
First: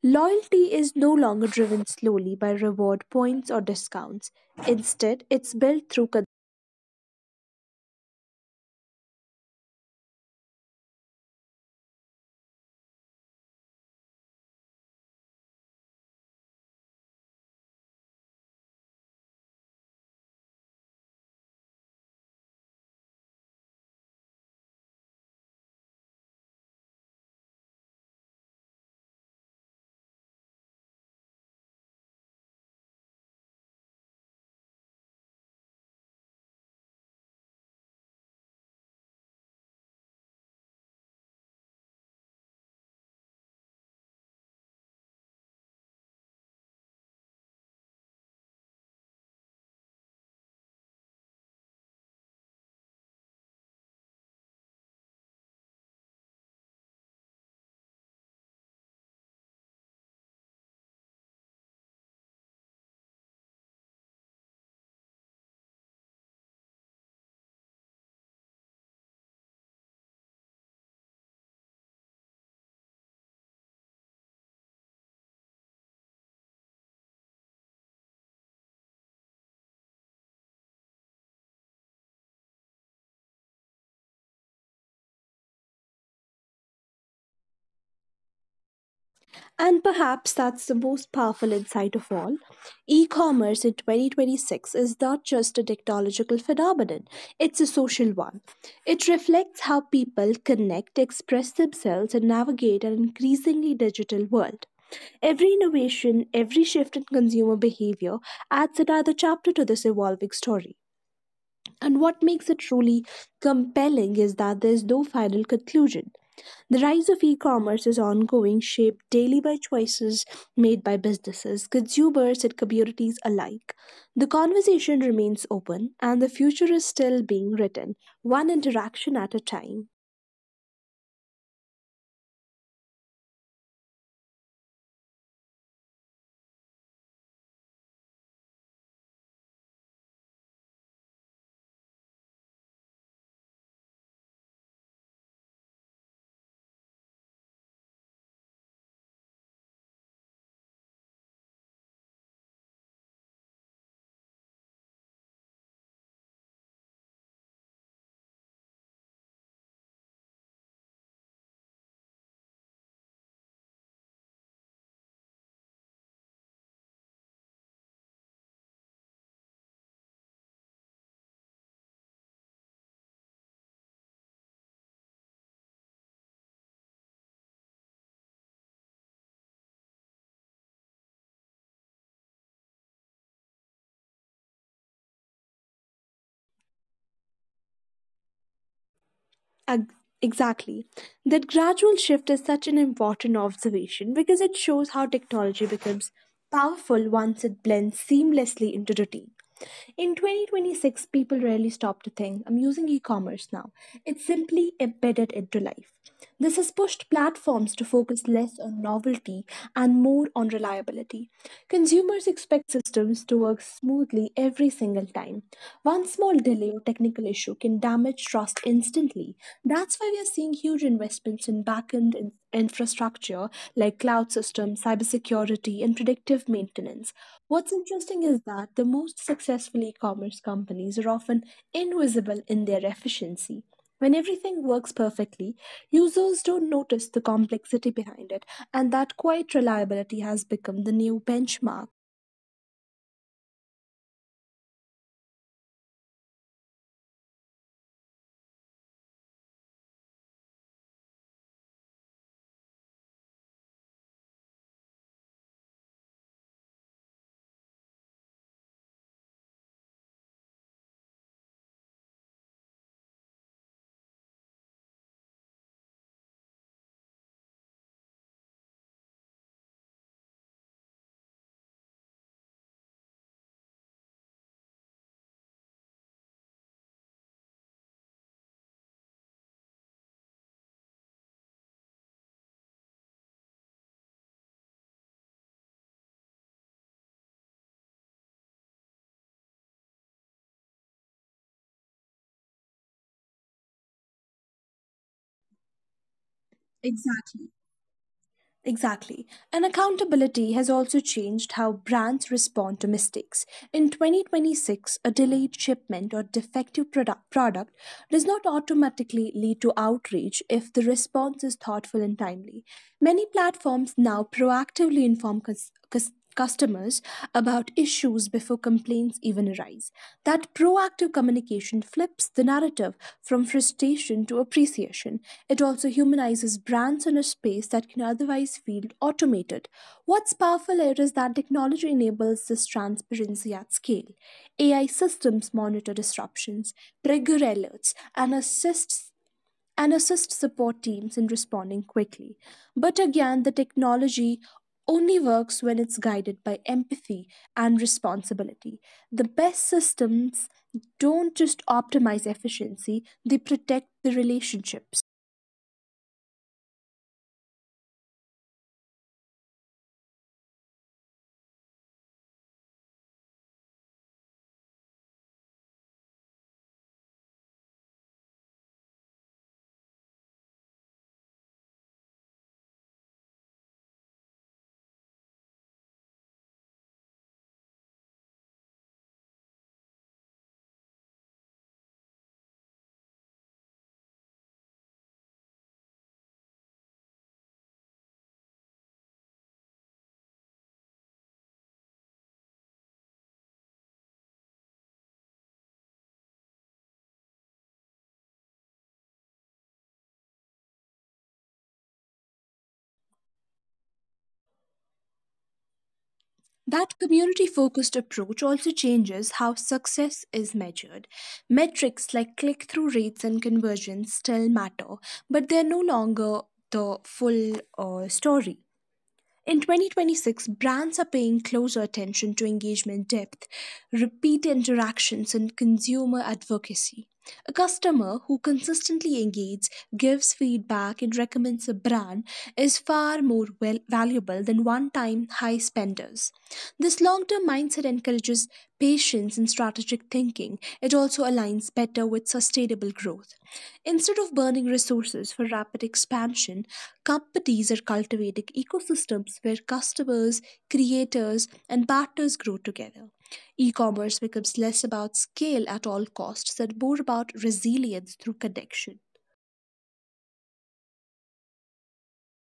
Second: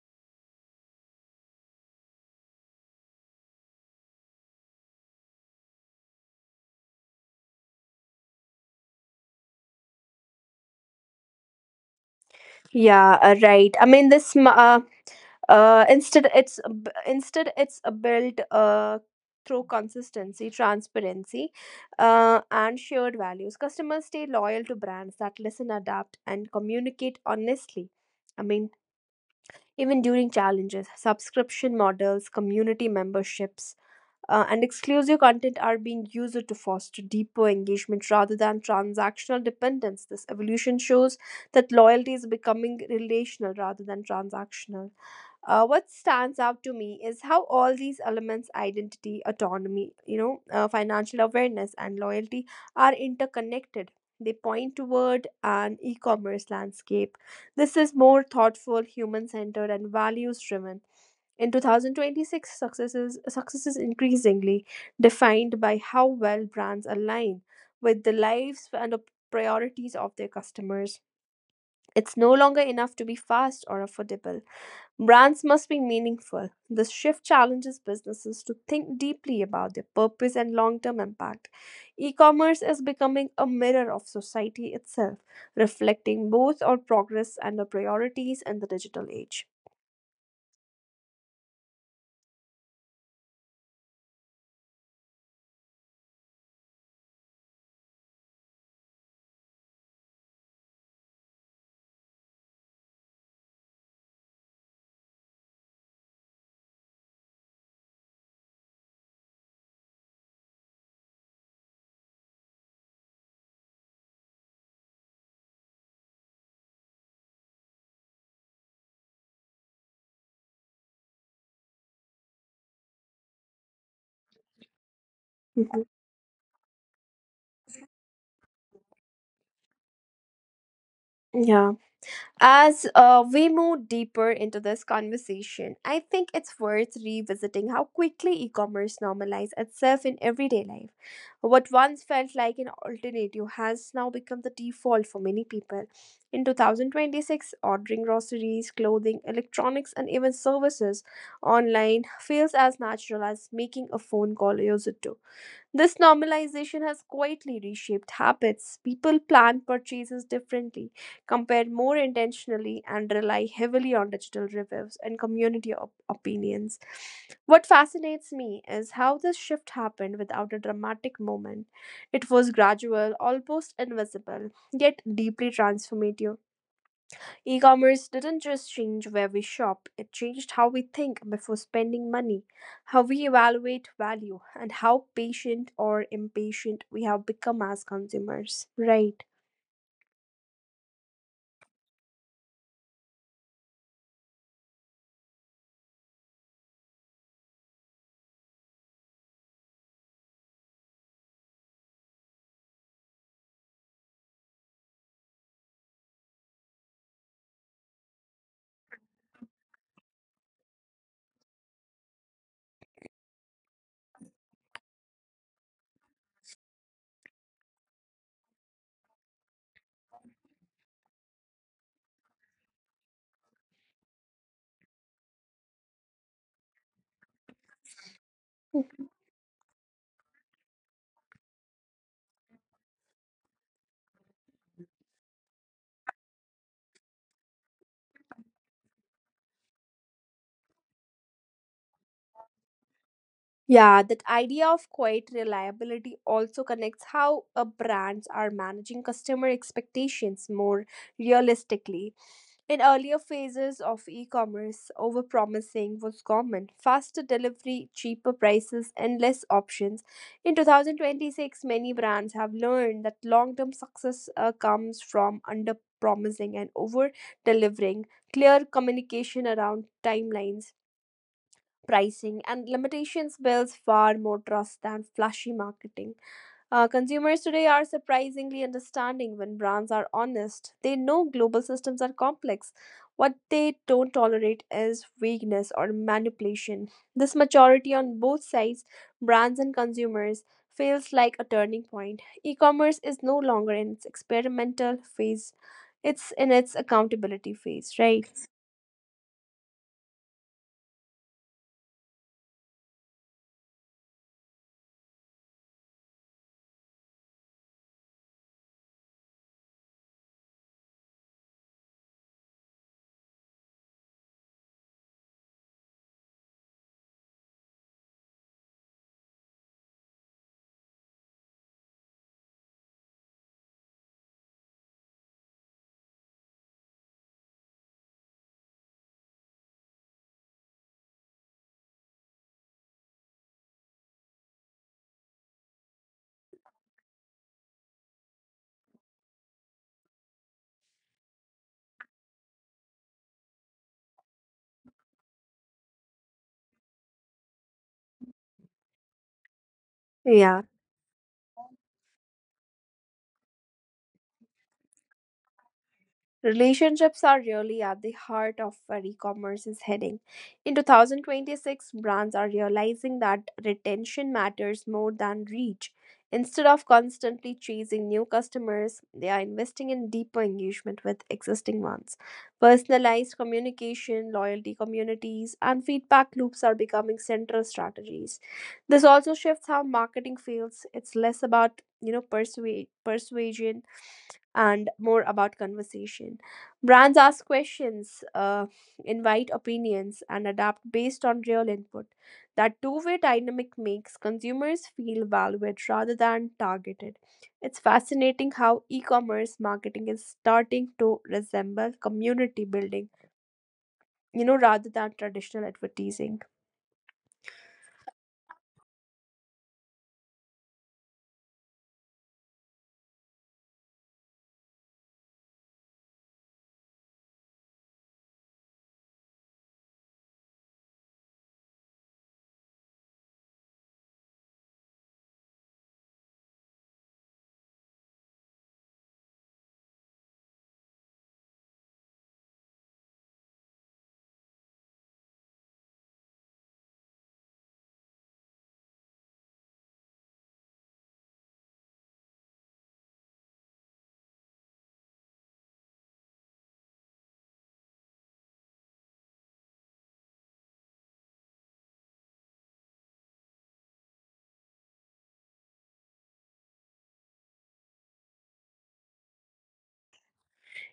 Loyalty is no longer driven slowly by reward points or discounts. Instead, it's built through.
Yeah, uh, right. I mean, this ma- uh, Uh, instead, it's ab- Instead, it's a built uh, through consistency, transparency, uh, and shared values. Customers stay loyal to brands that listen, adapt, and communicate honestly. I mean, even during challenges, subscription models, community memberships, uh, and exclusive content are being used to foster deeper engagement rather than transactional dependence. This evolution shows that loyalty is becoming relational rather than transactional. Uh, what stands out to me is how all these elements, identity, autonomy, you know uh, financial awareness, and loyalty are interconnected. They point toward an e-commerce landscape this is more thoughtful, human-centered, and values-driven. In two thousand twenty-six, success is, success is increasingly defined by how well brands align with the lives and the priorities of their customers. It's no longer enough to be fast or affordable. Brands must be meaningful. This shift challenges businesses to think deeply about their purpose and long term impact. E commerce is becoming a mirror of society itself, reflecting both our progress and our priorities
And
in the
perhaps
digital
that's the
age.
most powerful insight of all. E commerce in twenty twenty-six is not just a technological phenomenon, it's a social one. It reflects how people connect, express themselves, and navigate an increasingly digital world. Every innovation, every shift in consumer behavior adds another chapter to this evolving story. And what makes it truly compelling is that there's no final conclusion. The rise of e commerce is ongoing, shaped daily by choices made by businesses, consumers, and communities alike. The conversation remains open, and the future is
Mhm.
still being written, one interaction at a time.
Yeah. As uh, we move deeper into this conversation, I think it's worth revisiting how quickly e commerce normalized itself in everyday life. What once felt like an alternative has now become the default for many people. In twenty twenty-six, ordering groceries, clothing, electronics, and even services online feels as natural as making a phone call years ago. This normalization has quietly reshaped habits. People plan purchases differently, compare more intentionally, and rely heavily on digital reviews and community op- opinions. What fascinates me is how this shift happened without a dramatic moment. It was gradual, almost invisible, yet deeply transformative. E commerce didn't just change where we shop, it changed how we think before spending money, how we evaluate value, and how patient or impatient we have become as
Ag-
consumers. Right.
Exactly. That gradual shift is such an important observation because it shows how technology becomes powerful once it blends seamlessly into routine. In twenty twenty-six, people rarely stop to think, I'm using e commerce now. It's simply embedded into life. This has pushed platforms to focus less on novelty and more on reliability. Consumers expect systems to work smoothly every single time. One small delay technical issue can damage trust instantly. That's why we are seeing huge investments in backend in- infrastructure like cloud systems, cybersecurity, and predictive maintenance. What's interesting is that the most successful e commerce companies are often invisible in their efficiency. When everything works perfectly, users don't notice the complexity behind it, and that quiet reliability has become the new benchmark.
Yeah, that idea of quiet reliability also connects how uh, brands are managing customer expectations more realistically. In earlier phases of e-commerce, overpromising was common. Faster delivery, cheaper prices, endless options. In twenty twenty-six, many brands have learned that long-term success uh, comes from under-promising and over-delivering. Clear communication around timelines, pricing, and limitations builds far more trust than flashy marketing. Uh, consumers today are surprisingly understanding when brands are honest. They know global systems are complex. What they don't tolerate is weakness or manipulation. This maturity on both sides, brands and consumers, feels like a turning point. E commerce is no longer in its experimental phase,
Exactly.
it's in its accountability
Exactly.
phase,
And
right?
accountability has also changed how brands respond to mistakes. In twenty twenty-six, a delayed shipment or defective product, product does not automatically lead to outrage if the response is thoughtful and timely. Many platforms now proactively inform cus- cus- customers about issues before complaints even arise. That proactive communication flips the narrative from frustration to appreciation. It also humanizes brands in a space that can otherwise feel automated. What's powerful here is that technology enables this transparency at scale. A I systems monitor disruptions, trigger alerts, and assist and assist support teams in responding quickly. But again, the technology only works when it's guided by empathy and responsibility. The best systems don't just
Yeah,
optimize efficiency, they protect the relationships.
relationships are really at the heart of where e-commerce is heading. In twenty twenty-six, brands are realizing that retention matters more than reach. Instead of constantly chasing new customers, they are investing in deeper engagement with existing ones. Personalized communication, loyalty communities, and feedback loops are becoming central strategies. This also shifts how marketing feels. It's less about, you know, persuade, persuasion and more about conversation. Brands ask questions, uh, invite opinions, and adapt based on real input. That two way dynamic makes consumers feel valued rather than targeted. It's fascinating how e commerce marketing is starting to resemble community building, you know, rather than
That
traditional
community focused
advertising.
approach also changes how success is measured. Metrics like click through rates and conversions still matter, but they're no longer the full uh, story. In twenty twenty-six, brands are paying closer attention to engagement depth, repeat interactions, and consumer advocacy. A customer who consistently engages, gives feedback, and recommends a brand is far more well- valuable than one time high spenders. This long term mindset encourages patience and strategic thinking. It also aligns better with sustainable growth. Instead of burning resources for rapid expansion, companies are cultivating ecosystems where customers, creators, and partners grow together. E commerce becomes less about scale at all costs and more about resilience through connection.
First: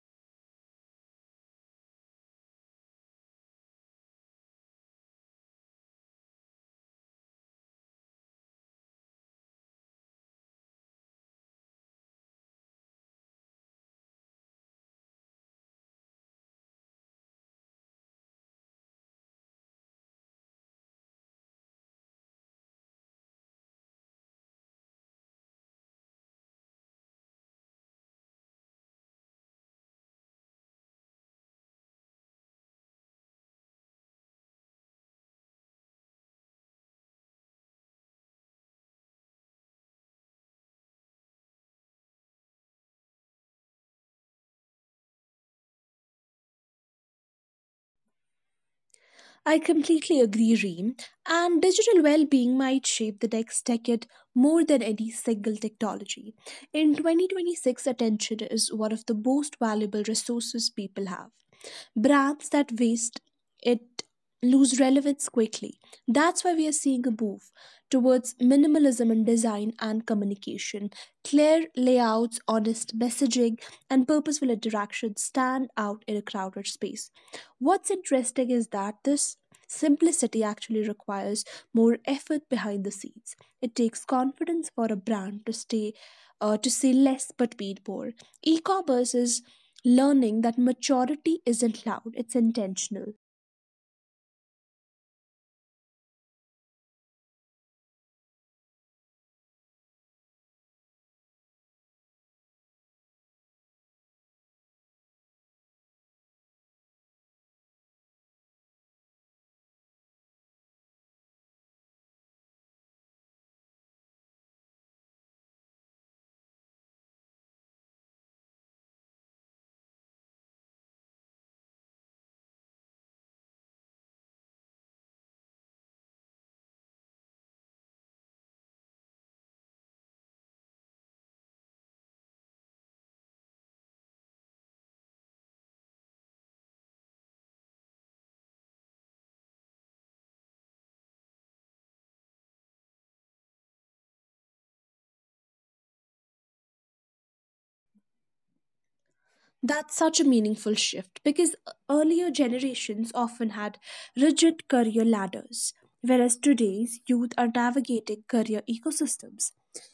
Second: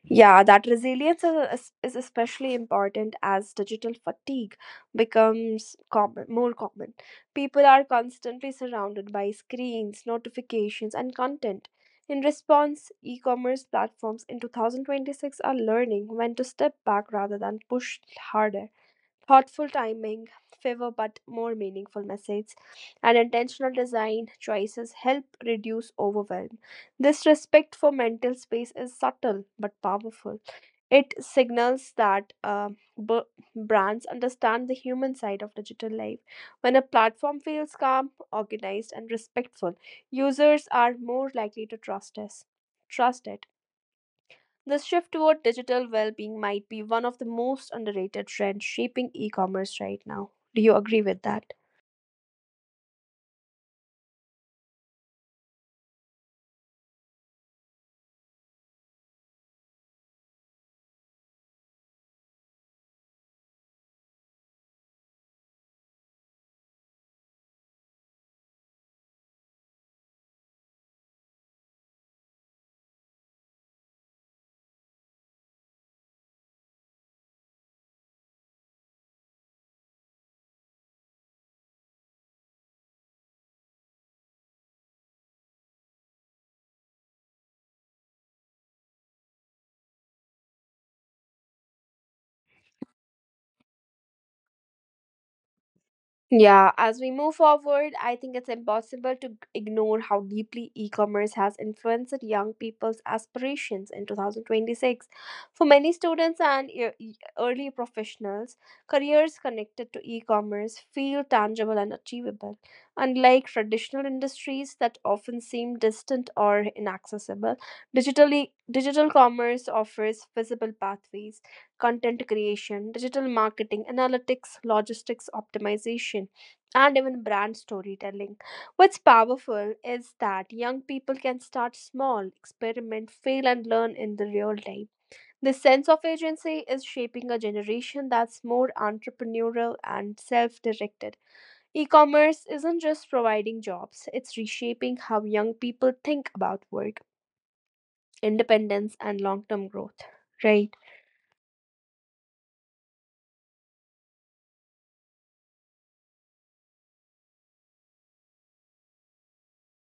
Yeah, that resilience is, is especially important as digital fatigue becomes common, more common. People are constantly surrounded by screens, notifications, and content. In response, e commerce platforms in twenty twenty-six are learning when to step back rather than push harder. Thoughtful timing favor but more meaningful message and intentional design choices help reduce overwhelm. This respect for mental space is subtle but powerful. It signals that uh, b- brands understand the human side of digital life. When a platform feels calm, organized, and respectful, users are more likely to trust us trust it. The shift toward digital well being might be one of the most underrated trends shaping e
I
commerce right
completely
now.
agree,
Do you
Reem,
agree with that?
and digital well being might shape the next decade more than any single technology. In twenty twenty-six, attention is one of the most valuable resources people have. Brands that waste it lose relevance quickly. That's why we are seeing a move towards minimalism in design and communication. Clear layouts, honest messaging, and purposeful interaction stand out in a crowded space. What's interesting is that this simplicity actually requires more effort behind the scenes. It takes confidence for a brand to stay uh, to say less but mean more. E-commerce is learning that maturity isn't loud, it's intentional.
Yeah, as we move forward, I think it's impossible to g- ignore how deeply e commerce has influenced young people's aspirations in two thousand twenty-six. For many students and e- e- early professionals, careers connected to e commerce feel tangible and achievable. Unlike traditional industries that often seem distant or inaccessible, digitally, digital commerce offers visible pathways, content creation, digital marketing, analytics, logistics optimization, and even brand storytelling. What's powerful is that young people can start small, experiment, fail, and learn in the real time. This sense of agency is shaping a generation that's more entrepreneurial and self directed. E commerce isn't just providing jobs, it's reshaping how young people think about work, independence, and long term
That's
growth.
such a meaningful
Right.
shift because earlier generations often had rigid career ladders, whereas today's youth are navigating career ecosystems.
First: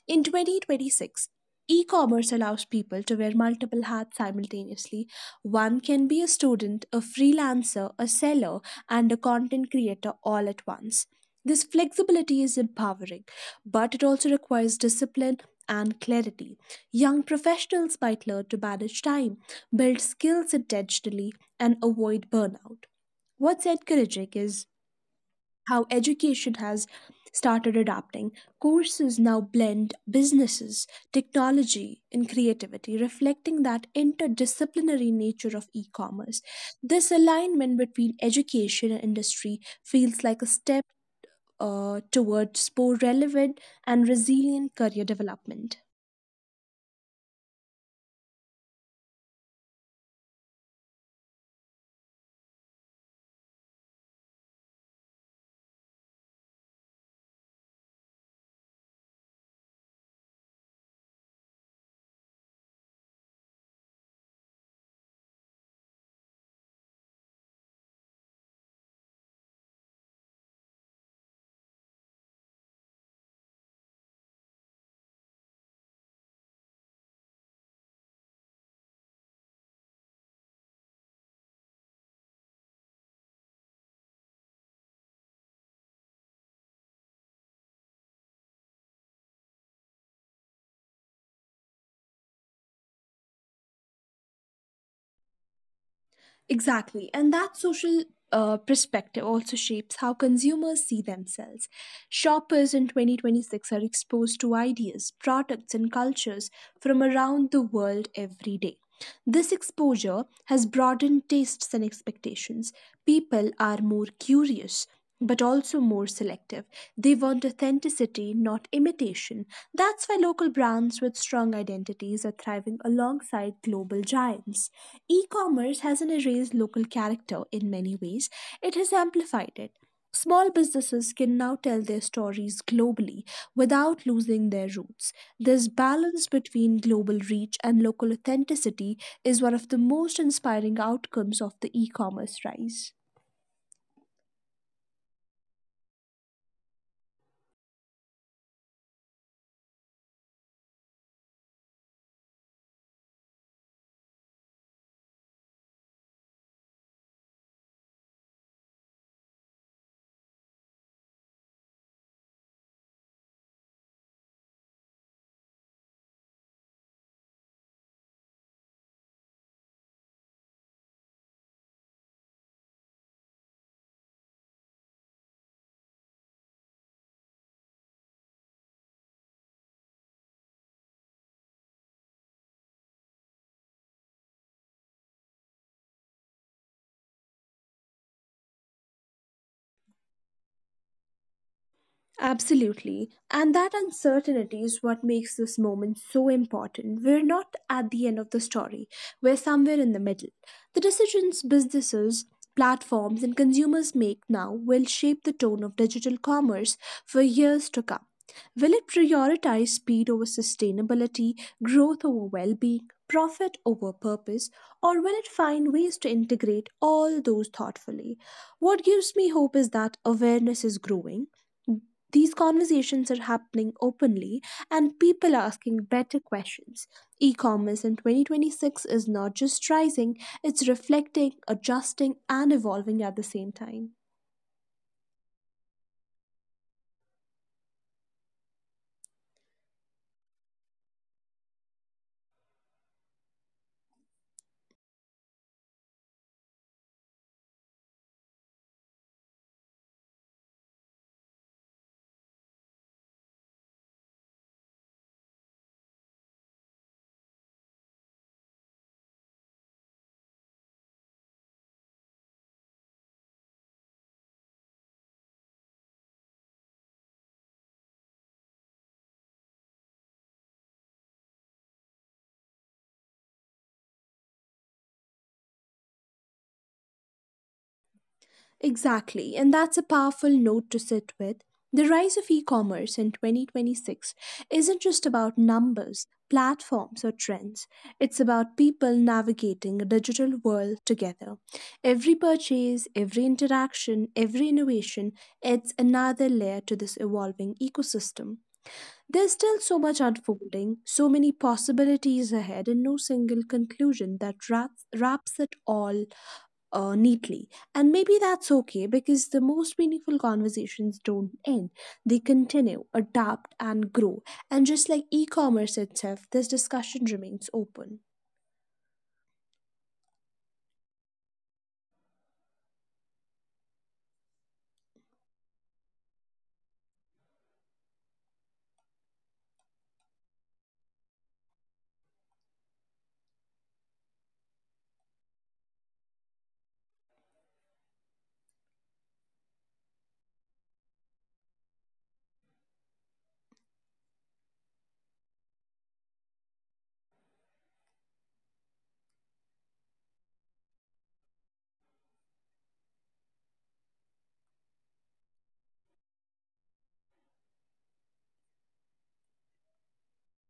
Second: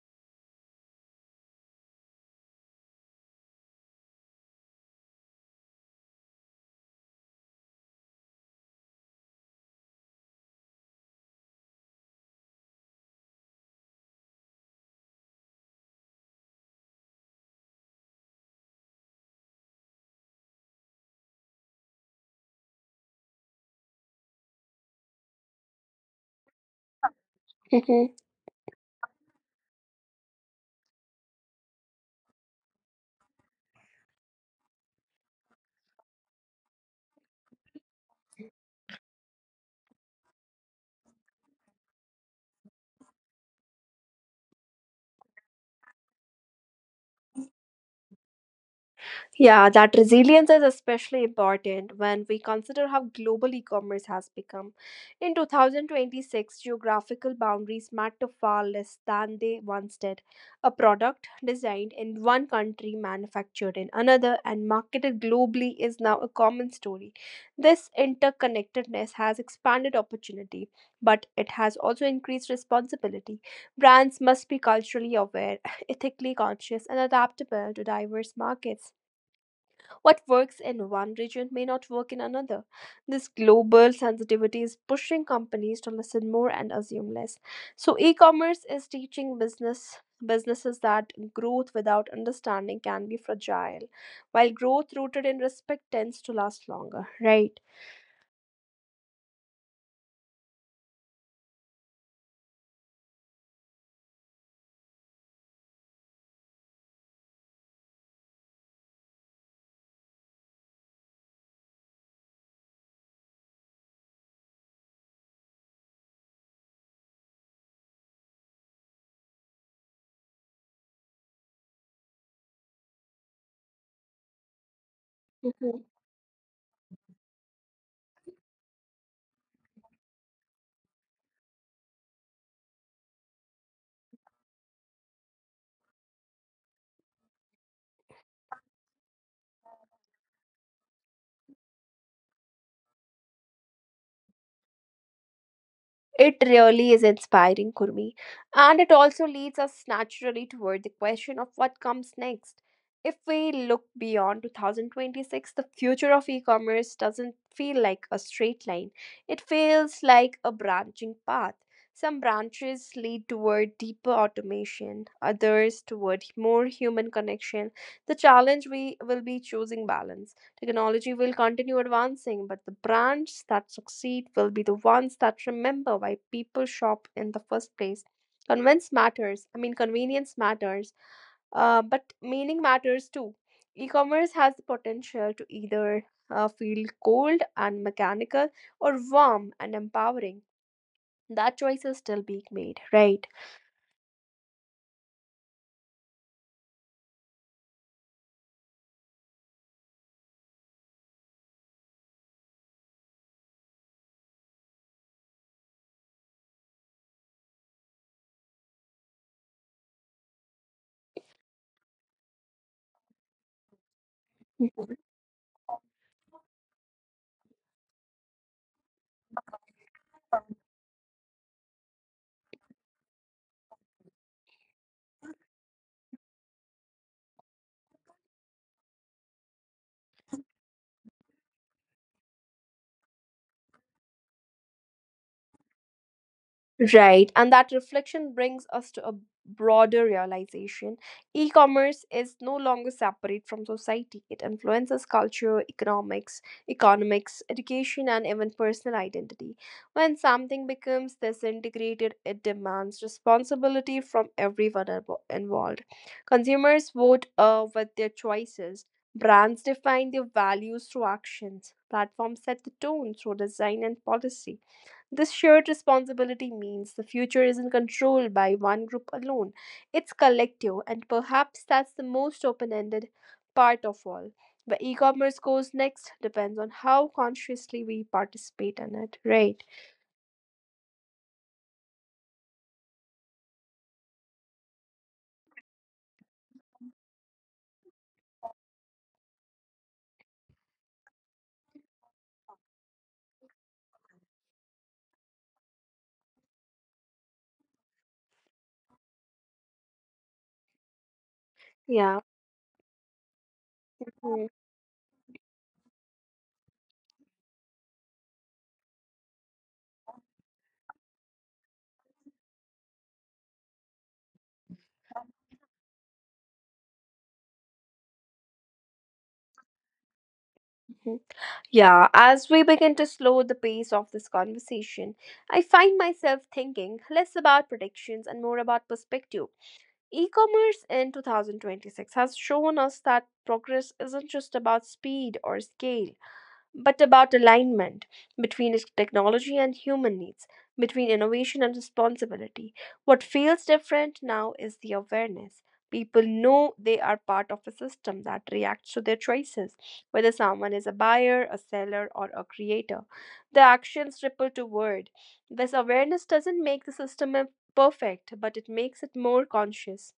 In twenty twenty-six, e commerce allows people to wear multiple hats simultaneously. One can be a student, a freelancer, a seller, and a content creator all at once. This flexibility is empowering, but it also requires discipline and clarity. Young professionals might learn to manage time, build skills intentionally, and avoid burnout. What's encouraging is how education has started adapting.
(laughs)
Courses now blend businesses, technology, and creativity, reflecting that interdisciplinary nature of e commerce. This alignment between education and industry feels like a step uh, towards more relevant and resilient career development.
Yeah, that resilience is especially important when we consider how global e-commerce has become. In twenty twenty-six, geographical boundaries matter far less than they once did. A product designed in one country, manufactured in another, and marketed globally is now a common story. This interconnectedness has expanded opportunity, but it has also increased responsibility. Brands must be culturally aware, (laughs) ethically conscious, and adaptable to diverse markets. What works in one region may not work in another. This global sensitivity is pushing companies to listen more and assume less. So e-commerce is teaching business businesses that growth without understanding can be fragile, while growth rooted in respect tends to
Exactly.
last
And that
longer,
social
right?
uh, perspective also shapes how consumers see themselves. Shoppers in twenty twenty-six are exposed to ideas, products, and cultures from around the world every day. This exposure has broadened tastes and expectations. People are more curious, but also more selective. They want authenticity, not imitation. That's why local brands with strong identities are thriving alongside global giants. E commerce hasn't erased local character; in many ways, it has amplified it. Small businesses can now tell their stories globally without losing their roots. This balance between global reach and local authenticity is one of the most inspiring outcomes of the e commerce rise.
It really is inspiring, Kurmi. And it also leads us naturally toward the question of what comes next. If we look beyond twenty twenty-six, the future of e commerce doesn't feel like a straight line, it feels like a branching path. Some branches lead toward deeper automation, others toward more human connection. The challenge we will be choosing balance. Technology will continue advancing, but the brands that succeed will be the ones that remember why people shop in the first place. Convince matters. I mean, Convenience matters, uh, but meaning matters too. E-commerce has the potential to either uh, feel cold and mechanical or warm and empowering. That choice is still being
Absolutely.
made,
And that
right?
uncertainty is what makes this moment so important. We're not at the end of the story, we're somewhere in the middle. The decisions businesses, platforms, and consumers make now will shape the tone of digital commerce for years to come. Will it prioritize speed over sustainability, growth over well being, profit over purpose, or will it find ways to integrate all those thoughtfully? What gives me hope is that awareness is growing, these conversations are happening openly, and people are asking better questions. E commerce in twenty twenty-six is not just rising, it's reflecting, adjusting, and evolving at the same time.
Right, and that reflection brings us to a broader realization. E commerce is no longer separate from society, it influences culture, economics, economics, education, and even personal identity. When something becomes disintegrated, it demands responsibility from everyone invo- involved. Consumers vote uh, with their choices. Brands define their values through actions. Platforms set the tone through design and policy. This shared responsibility means the future isn't controlled by one group alone, it's collective, and perhaps that's the most open ended part of all. Where e commerce goes next depends on how consciously we participate
Exactly,
in
and
it,
that's a
right?
powerful note to sit with. The rise of e commerce in twenty twenty-six isn't just about numbers, platforms, or trends. It's about people navigating a digital world together. Every purchase, every interaction, every innovation adds another layer to this evolving ecosystem. There's still so much unfolding, so many possibilities
Yeah.
ahead, and no single conclusion that wraps,
Mhm.
wraps it all uh, neatly. And maybe that's okay because the most meaningful conversations don't end. They continue, adapt, and grow. And just like e commerce itself, this discussion remains open.
Yeah, as we begin to slow the pace of this conversation, I find myself thinking less about predictions and more about perspective. E-commerce in two thousand twenty-six has shown us that progress isn't just about speed or scale, but about alignment between technology and human needs, between innovation and responsibility. What feels different now is the awareness. People know they are part of a system that reacts to their choices, whether someone is a buyer, a seller, or a creator. The actions ripple toward. This awareness doesn't make the system perfect, but it makes it more conscious,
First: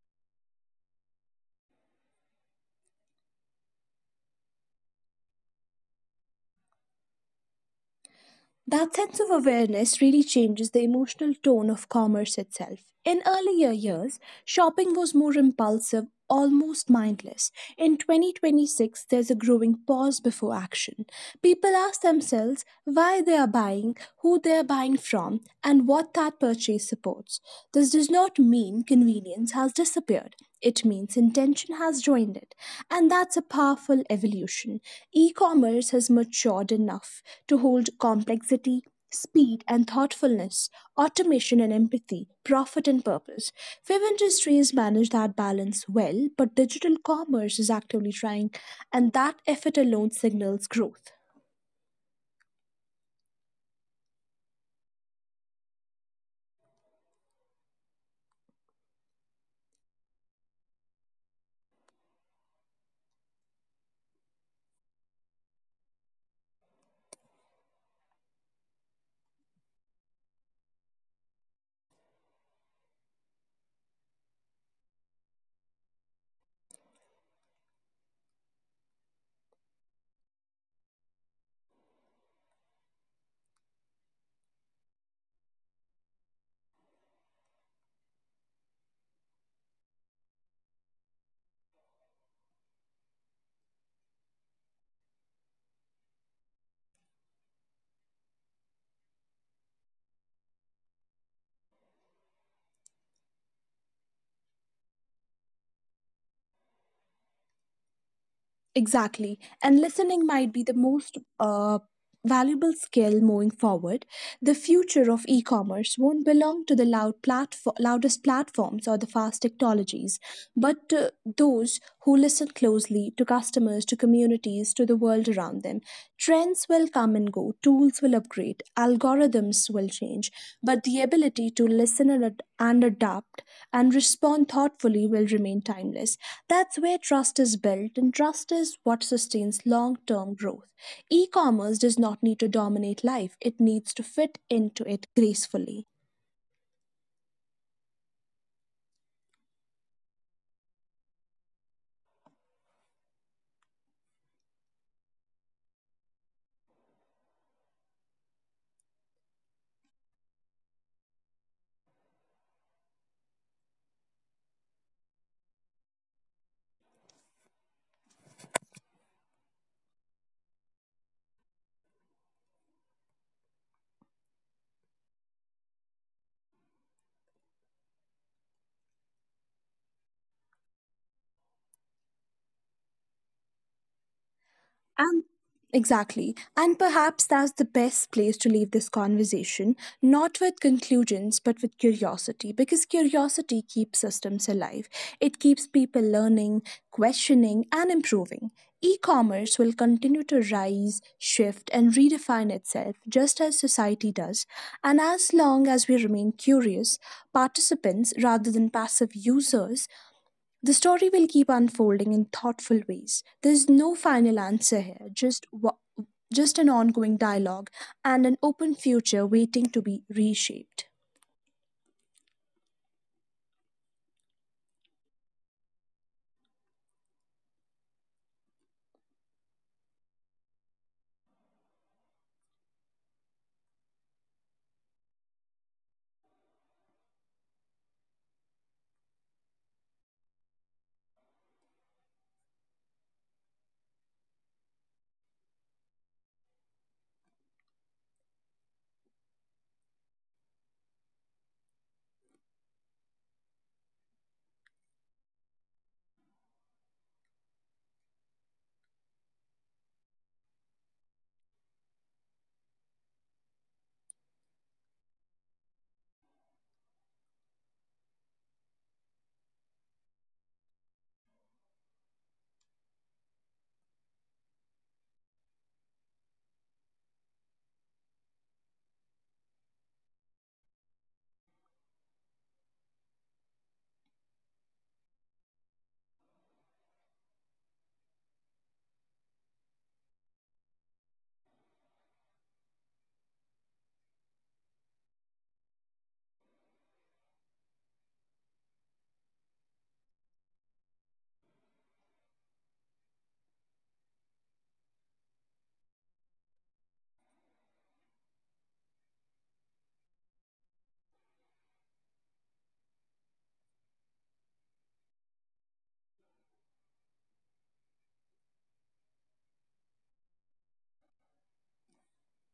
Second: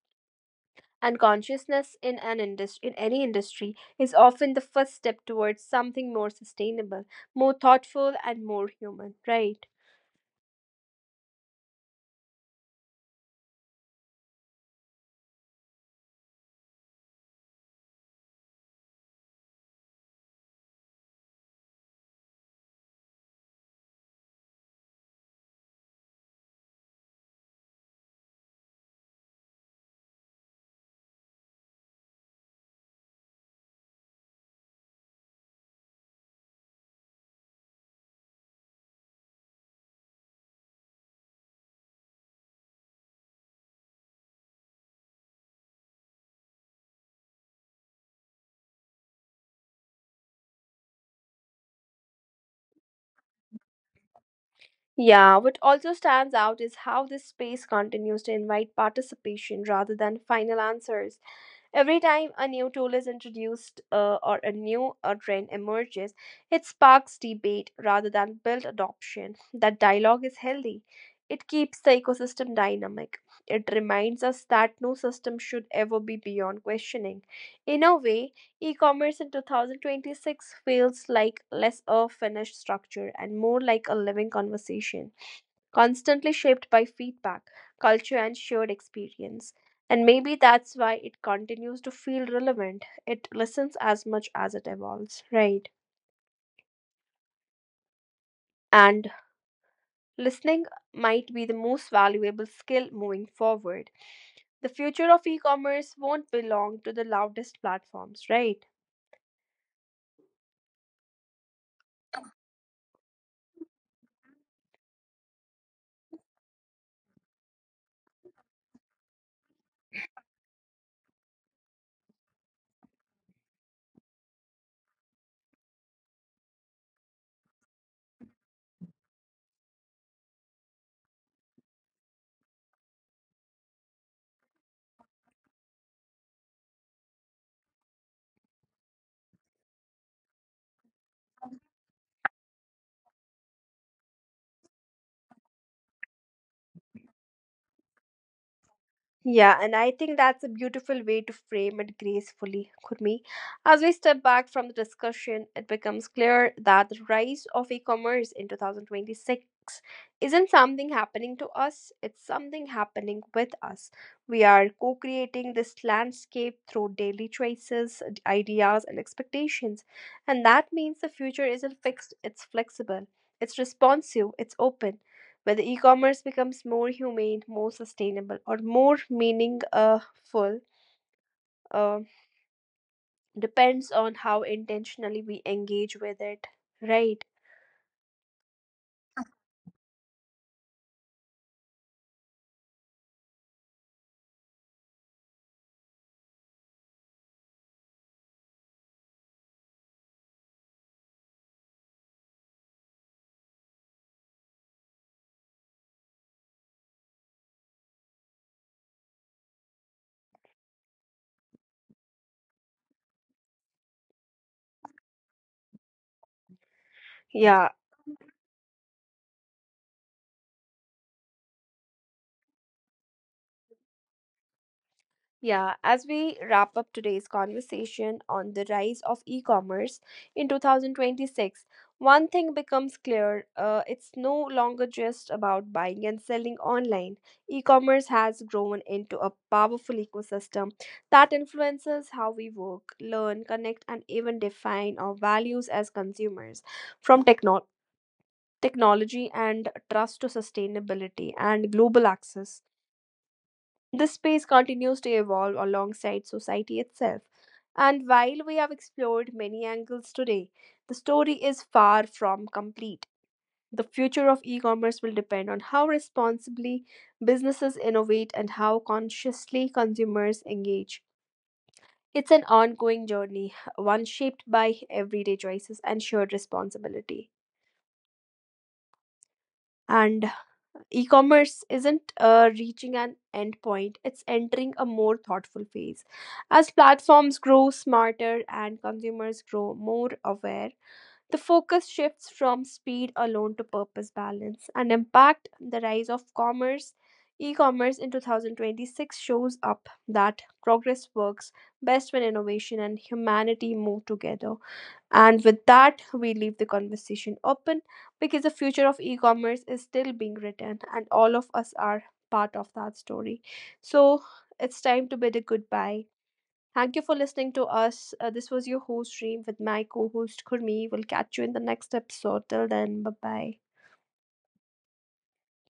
and consciousness in an industry, in any industry, is often the first step towards something more sustainable, more thoughtful, and more
That sense
human,
of
right?
awareness really changes the emotional tone of commerce itself. In earlier years, shopping was more impulsive, almost mindless. In twenty twenty-six, there's a growing pause before action. People ask themselves why they are buying, who they are buying from, and what that purchase supports. This does not mean convenience has disappeared. It means intention has joined it, and that's a powerful evolution. E commerce has matured enough to hold complexity, speed, and thoughtfulness, automation and empathy, profit and purpose. Few industries manage that balance well, but digital commerce is actively trying, and that effort alone signals growth.
Yeah, what also stands out is how this space continues to invite participation rather than final answers. Every time a new tool is introduced, uh, or a new uh, trend emerges, it sparks debate rather than build adoption. That dialogue is healthy. It keeps the ecosystem dynamic. It reminds us that no system should ever be beyond questioning. In a way, e commerce in twenty twenty-six feels like less a finished structure and more like a living conversation, constantly shaped by feedback, culture, and shared experience. And maybe that's why it continues to feel relevant. It listens as much as it evolves, right? And listening might be the most valuable skill moving forward. The future of e commerce won't belong to the loudest platforms, right?
Exactly. And listening might be the most uh, valuable skill moving forward. The future of e commerce won't belong to the loud platform, loudest platforms or the fast technologies, but to those who listen closely to customers, to communities, to the world around them. Trends will come and go, tools will upgrade, algorithms will change change, but the ability to listen and ad- and adapt and respond thoughtfully will remain timeless. That's where trust is built, and trust is what sustains long term growth. E commerce does not need to dominate life, it needs to fit into it gracefully.
Yeah, and I think that's a beautiful way to frame it gracefully, Kurmi. As we step back from the discussion, it becomes clear that the rise of e commerce in twenty twenty-six isn't something happening to us, it's something happening with us. We are co creating this landscape through daily choices, d- ideas, and expectations. And that means the future isn't fixed, it's flexible, it's responsive, it's open. Whether e commerce becomes more humane, more sustainable, or more meaningful uh, depends on how
And
intentionally we engage
exactly.
with
And
it,
perhaps that's
right?
the best place to leave this conversation, not with conclusions, but with curiosity, because curiosity keeps systems alive. It keeps people learning, questioning, and improving. E commerce will continue to rise, shift, and redefine itself just as society does. And as long as we remain curious participants rather than passive users, the story will keep unfolding in thoughtful ways. There's no final answer here, just wa- just an ongoing dialogue
Yeah.
and an open future waiting to be reshaped.
Yeah, as we wrap up today's conversation on the rise of e commerce in two thousand twenty-six, one thing becomes clear, uh, it's no longer just about buying and selling online. E commerce has grown into a powerful ecosystem that influences how we work, learn, connect, and even define our values as consumers. From techno- technology and trust to sustainability and global access. This space continues to evolve alongside society itself. And while we have explored many angles today, the story is far from complete. The future of e commerce will depend on how responsibly businesses innovate and how consciously consumers engage. It's an ongoing journey, one shaped by everyday choices and shared responsibility. And e-commerce isn't uh, reaching an end point, it's entering a more thoughtful phase. As platforms grow smarter and consumers grow more aware, the focus shifts from speed alone to purpose, balance, and impact. The rise of commerce, e-commerce in two thousand twenty-six shows up that progress works best when innovation and humanity move together. And with that, we leave the conversation open, because the future of e commerce is still being written, and all of us are part of that story. So it's time to bid a goodbye. Thank you for listening to us. Uh, this was your host, Reem, with my co host, Kurmi. We'll catch you in the next episode. Till then, bye bye.